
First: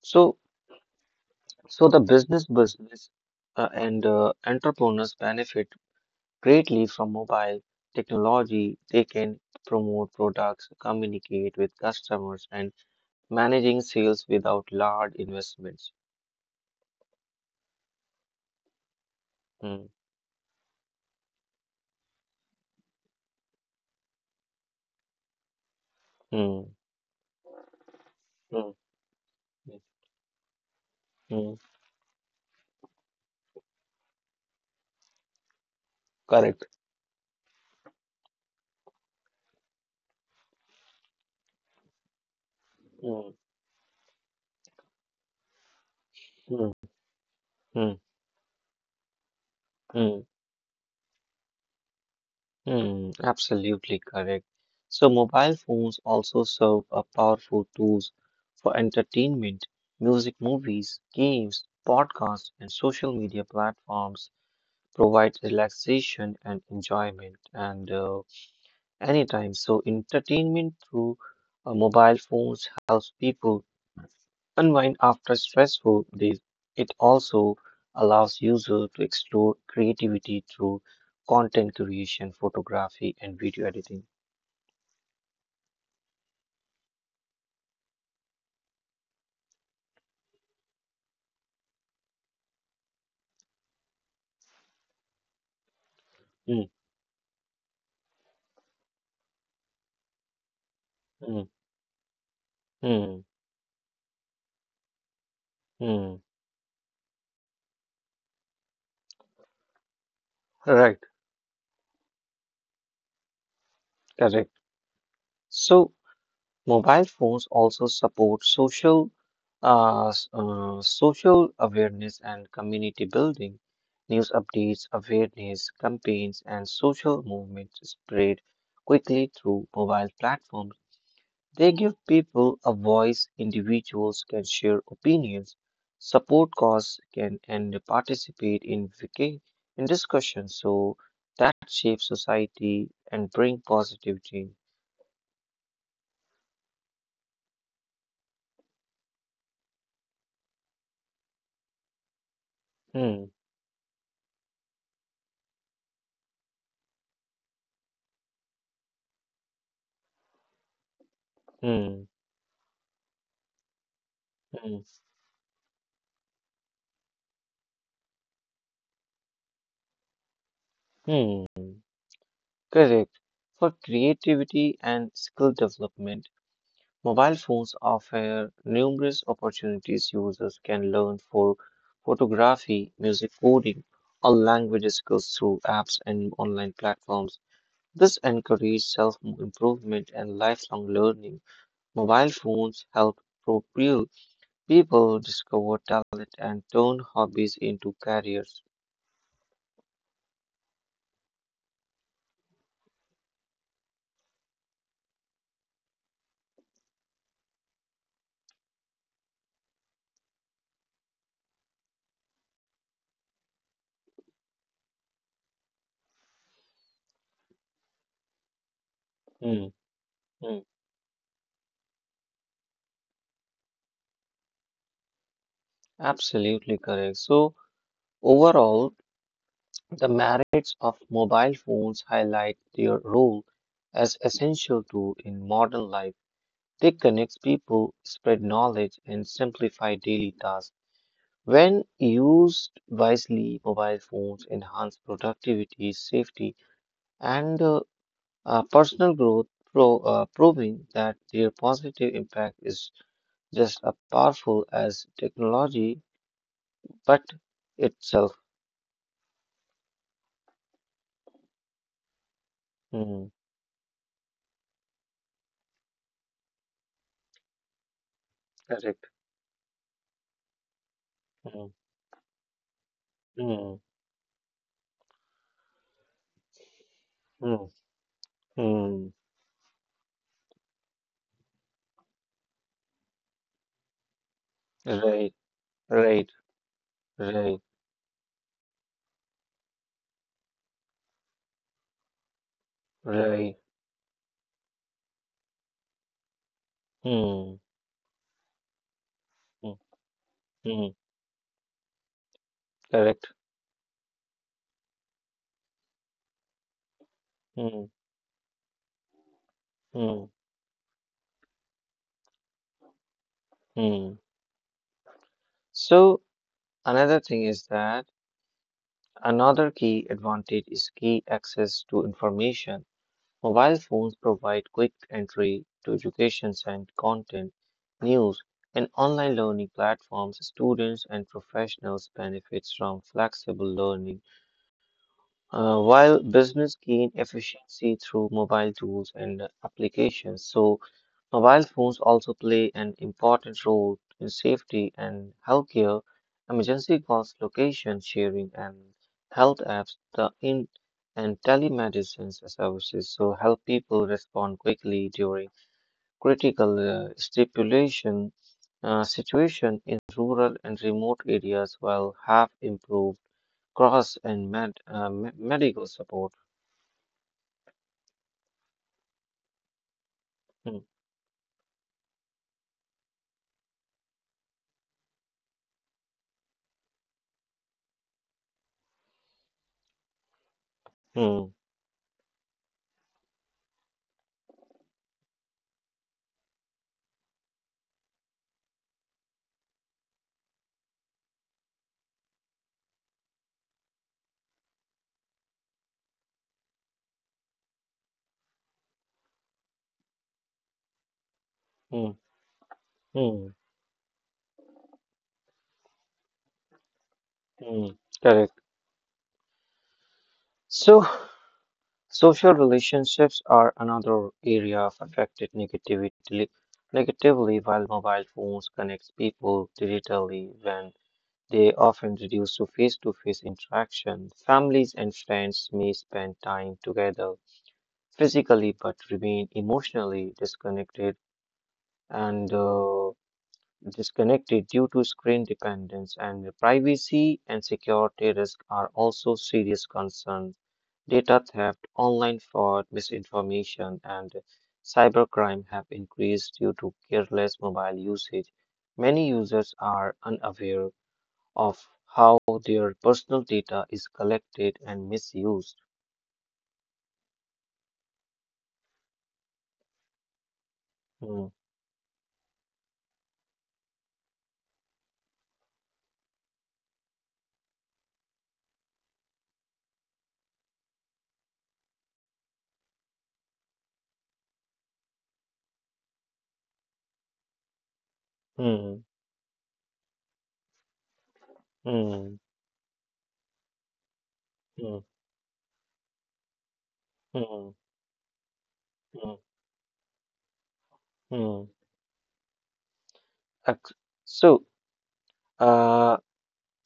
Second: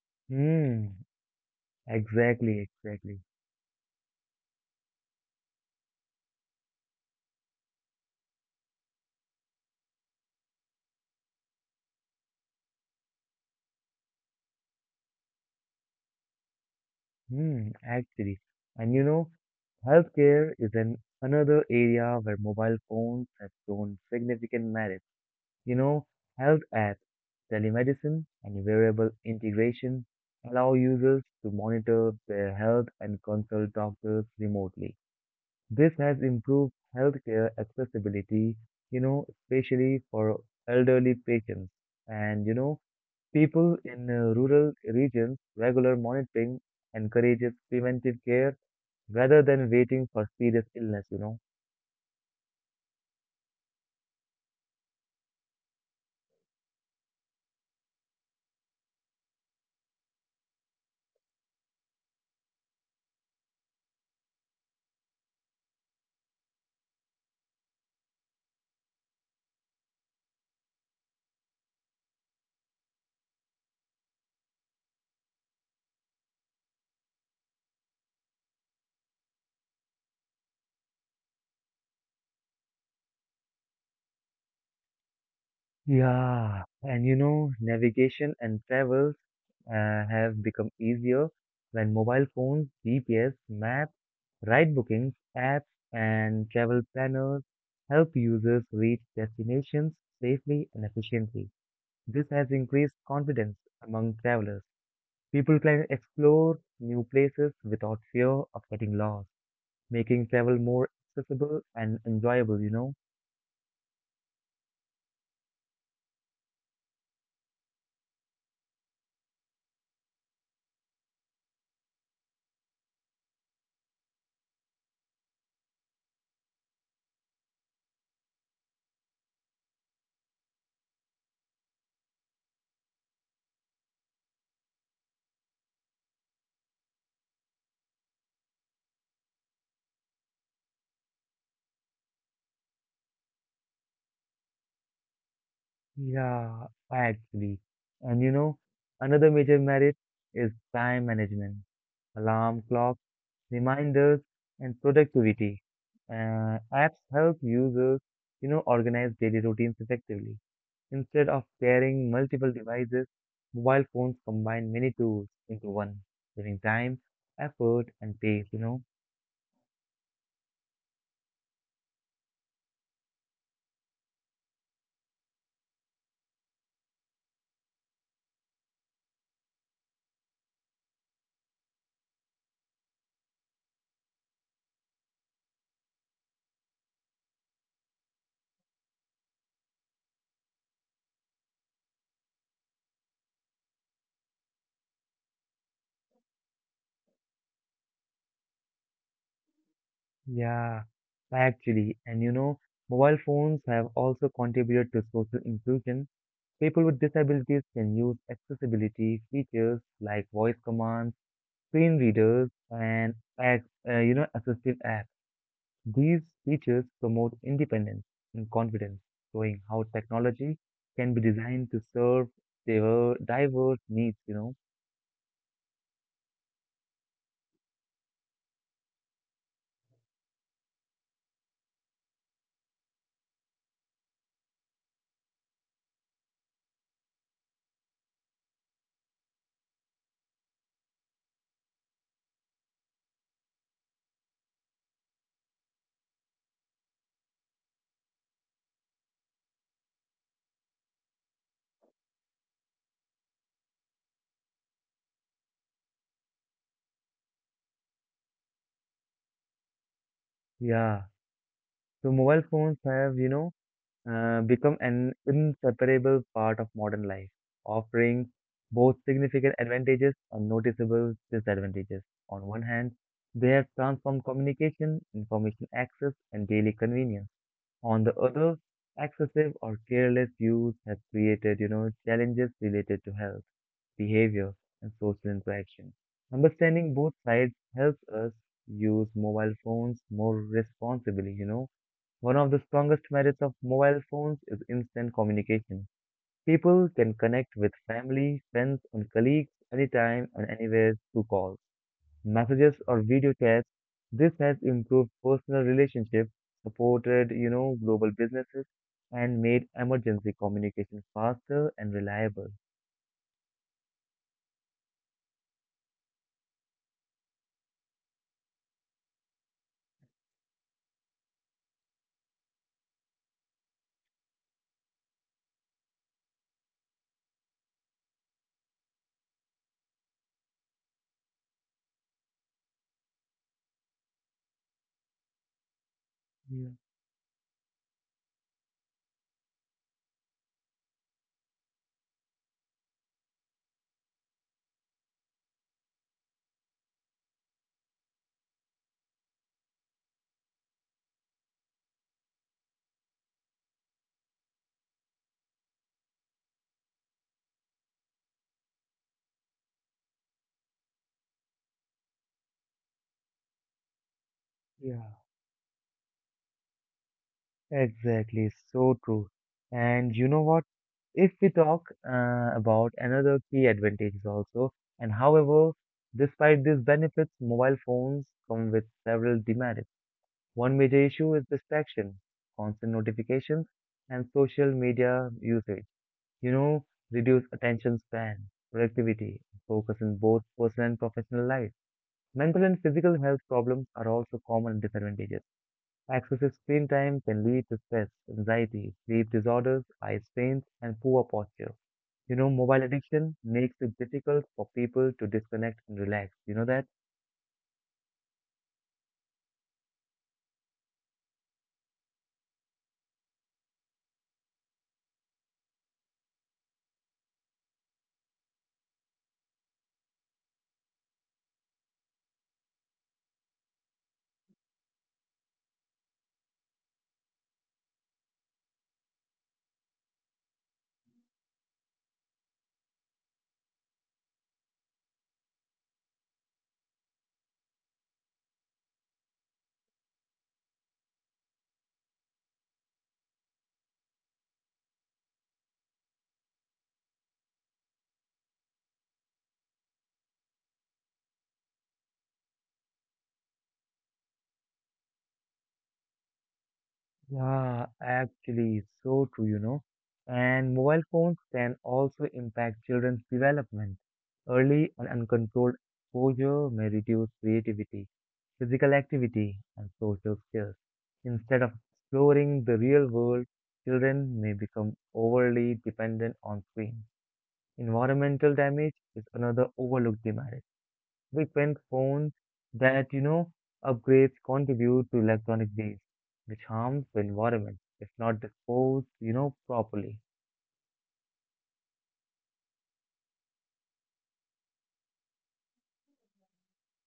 S2: So,
S1: Hmm.
S2: so the business
S1: Exactly,
S2: business
S1: exactly.
S2: uh, and uh, entrepreneurs benefit greatly from mobile technology. They can promote products, communicate with customers, and managing sales without large investments.
S1: Hmm, actually. And you know,
S2: Hmm.
S1: healthcare is an another area where mobile phones have shown significant merit. You know, Health
S2: Hmm.
S1: apps, telemedicine, and
S2: Hmm.
S1: wearable
S2: Hmm.
S1: integration allow users to
S2: Hmm.
S1: monitor their health and consult doctors remotely. This has improved
S2: Correct.
S1: healthcare accessibility, you know, especially for elderly patients. And you know,
S2: Hmm.
S1: people in uh, rural regions, regular monitoring
S2: Hmm.
S1: encourages
S2: Hmm.
S1: preventive care rather than waiting
S2: Hmm.
S1: for serious illness, you know.
S2: Hmm, absolutely correct. So mobile phones also serve a powerful tools for entertainment, music, movies, games, podcasts, and social media platforms provide relaxation and enjoyment and uh, anytime. So entertainment through uh, mobile phones helps people unwind after stressful days. It also allows users to explore creativity through content creation, photography, and video editing.
S1: Yeah, and you know, navigation and travels uh, have become easier when mobile phones, G P S, maps, ride bookings, apps, and
S2: Mm,
S1: travel planners help users reach destinations safely and
S2: mm,
S1: efficiently. This has increased
S2: mm,
S1: confidence among travelers. People can
S2: mm.
S1: explore new places without fear of getting lost, making travel more
S2: Right,
S1: accessible and enjoyable, you know?
S2: correct. So mobile phones also support social, uh, s- uh, social awareness and community building. News updates, awareness campaigns, and social movements spread quickly through mobile platforms. They give people a voice, individuals can share opinions, support cause can and participate in vic- in discussions. So that shapes society and bring positivity.
S1: Yeah, actually. And you know, another major merit is time management. Alarm clocks
S2: Hmm,
S1: reminders, and productivity Uh, apps help users, you know, organize daily routines effectively. Instead of carrying
S2: hmm,
S1: multiple devices, mobile phones combine many
S2: hmm,
S1: tools into one, saving time, effort, and pace, you know.
S2: hmm. Correct. For creativity and skill development, mobile phones offer numerous opportunities users can learn for photography, music coding, or language skills through apps and online platforms. This encourages self-improvement and lifelong learning. Mobile phones help propel people discover talent and turn hobbies into careers.
S1: Yeah, actually, and you know, mobile phones have also contributed to social inclusion. People with disabilities can use accessibility features like voice commands, screen readers, and ac- uh, you know, assistive apps. These features promote independence and confidence, showing
S2: Hmm,
S1: how technology
S2: hmm,
S1: can be designed to serve diver- diverse needs, you know.
S2: absolutely correct. So overall, the merits of mobile phones highlight their role as essential tool in modern life. They connect people, spread knowledge, and simplify daily tasks. When used wisely, mobile phones enhance productivity, safety, and uh, uh, personal growth, pro- uh, proving that their positive impact is just as powerful as technology, but itself.
S1: Yeah. So mobile phones have, you
S2: Hmm,
S1: know, uh, become an inseparable part of modern life, offering both
S2: correct.
S1: significant advantages and noticeable
S2: Hmm,
S1: disadvantages. On one hand, they have
S2: hmm,
S1: transformed communication, information access, and daily convenience.
S2: hmm,
S1: On the other,
S2: hmm.
S1: excessive or careless use has created, you know, challenges related to health, behavior, and social
S2: Right,
S1: interaction.
S2: right,
S1: Understanding both sides
S2: right,
S1: helps us use mobile phones more responsibly, you know. One of the strongest merits of
S2: right.
S1: mobile phones is instant communication. People can connect
S2: Hmm,
S1: with family, friends, and colleagues
S2: hmm,
S1: anytime and anywhere
S2: hmm.
S1: through calls, messages or video
S2: Correct.
S1: chats. This has improved personal relationships, supported, you know,
S2: Hmm,
S1: global businesses, and made emergency
S2: hmm,
S1: communication faster and reliable.
S2: hmm. So another thing is that another key advantage is key access to information. Mobile phones provide quick entry to education and content, news, and online learning platforms. Students and professionals benefits from flexible learning, uh, while
S1: Yeah,
S2: business gain efficiency through mobile tools and applications. So mobile phones also play an important role in safety and healthcare. Emergency calls, location sharing, and health apps, the in and telemedicine services so help people respond quickly during critical uh, stipulation uh, situation in rural and remote areas, while have improved cross and med,
S1: yeah,
S2: uh, me- medical support.
S1: exactly, so true. And you know what?
S2: Hmm,
S1: If we talk uh, about another key advantages also, and however, despite these benefits, mobile phones come with several demerits. One major issue is
S2: hmm,
S1: distraction, constant notifications, and social media usage, you know, reduce attention span, productivity, and focus in both personal and professional life. Mental and physical health problems are also common disadvantages. Excessive screen time can lead to stress, anxiety, sleep disorders, eye strains, and poor posture.
S2: hmm,
S1: You know, mobile addiction
S2: hmm,
S1: makes it difficult for people to disconnect and relax. You know that?
S2: hmm. Correct. So. Social relationships are another area of affected negatively, negatively while mobile phones connect people digitally when they often reduce to face-to-face interaction. Families and friends may spend time together physically but remain emotionally disconnected and uh, disconnected due to screen dependence and privacy and security risk are also serious concerns. Data theft, online fraud, misinformation, and cybercrime have increased due to careless mobile usage. Many users are unaware of how their personal data is collected and misused.
S1: Yeah, actually, so true, you know. And mobile phones
S2: Hmm,
S1: can also impact children's development. Early and uncontrolled exposure may reduce creativity, physical activity, and social skills. Instead of exploring the real world, children may become overly dependent on screens. Environmental damage is
S2: hmm,
S1: another overlooked demand. Frequent phones
S2: hmm,
S1: that, you know, upgrades contribute to
S2: hmm,
S1: electronic waste, which harms the environment
S2: hmm,
S1: if not disposed, you know,
S2: hmm,
S1: properly.
S2: hmm. Ex- So, uh,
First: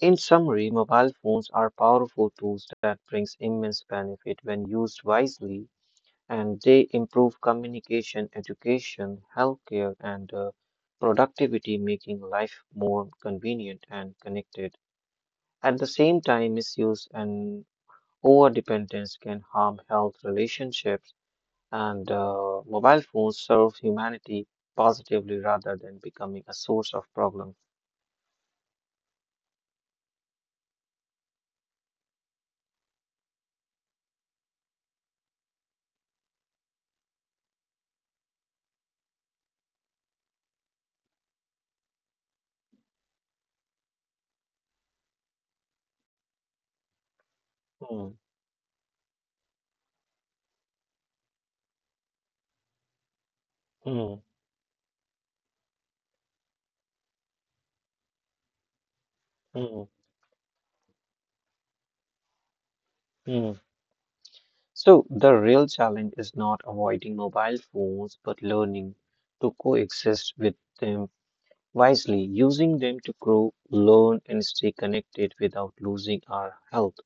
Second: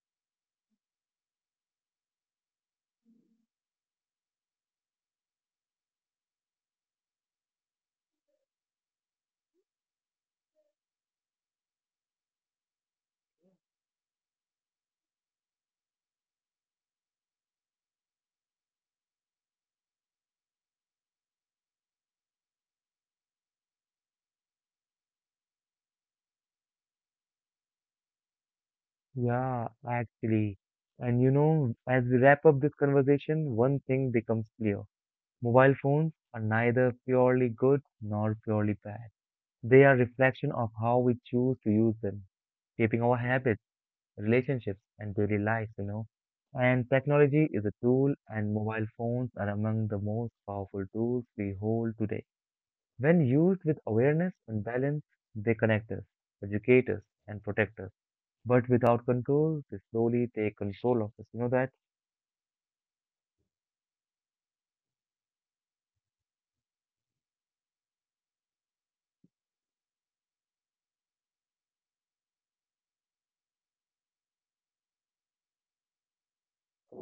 S2: in summary, mobile phones are powerful tools that brings immense benefit when used wisely. And they improve communication, education, healthcare, and uh, productivity, making life more convenient and connected. At the same time, misuse and overdependence can harm health relationships, and uh, mobile phones serve humanity positively rather than becoming a source of problems.
S1: Yeah, actually. And you know, as we wrap up this conversation, one thing becomes clear. Mobile phones are neither purely good nor purely bad. They are reflection of how we choose to use them, shaping our habits, relationships, and daily lives, you know. And technology is a
S2: Hmm,
S1: tool, and mobile phones are among the most powerful tools we hold today. When used with
S2: hmm,
S1: awareness and balance, they connect us, educate us, and protect us. But without control, they
S2: hmm,
S1: slowly take control of us. You know that?
S2: hmm. So, the real challenge is not avoiding mobile phones but learning to coexist with them wisely, using them to grow, learn, and stay connected without losing our health.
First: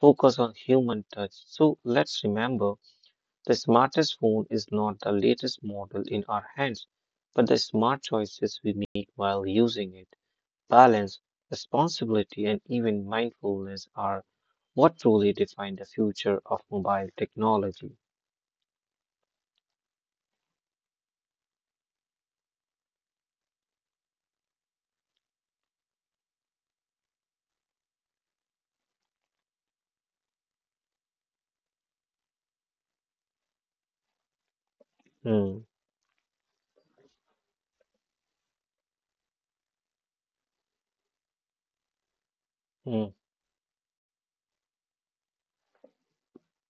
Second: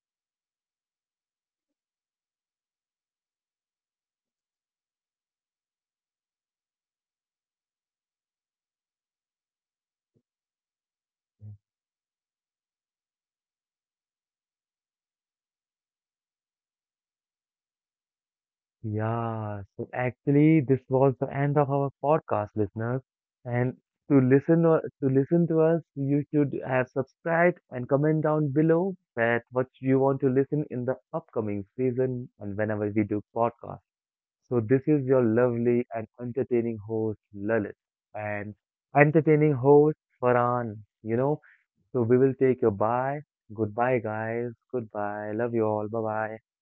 S2: Focus on human touch. So let's remember the smartest phone is not the latest model in our hands, but the smart choices we make while using it. Balance, responsibility, and even mindfulness are what truly define the future of mobile technology.
S1: Yeah, so actually, this was the end of our podcast, listeners. And to listen or to listen to us, you should have subscribed and comment down below that what you want to listen in the upcoming season and whenever we do podcast. So this is your
S2: Hmm.
S1: lovely and entertaining host Lalit and entertaining host Farhan. You know, so we will take your
S2: Hmm.
S1: bye. Goodbye, guys. Goodbye. Love you all. Bye bye.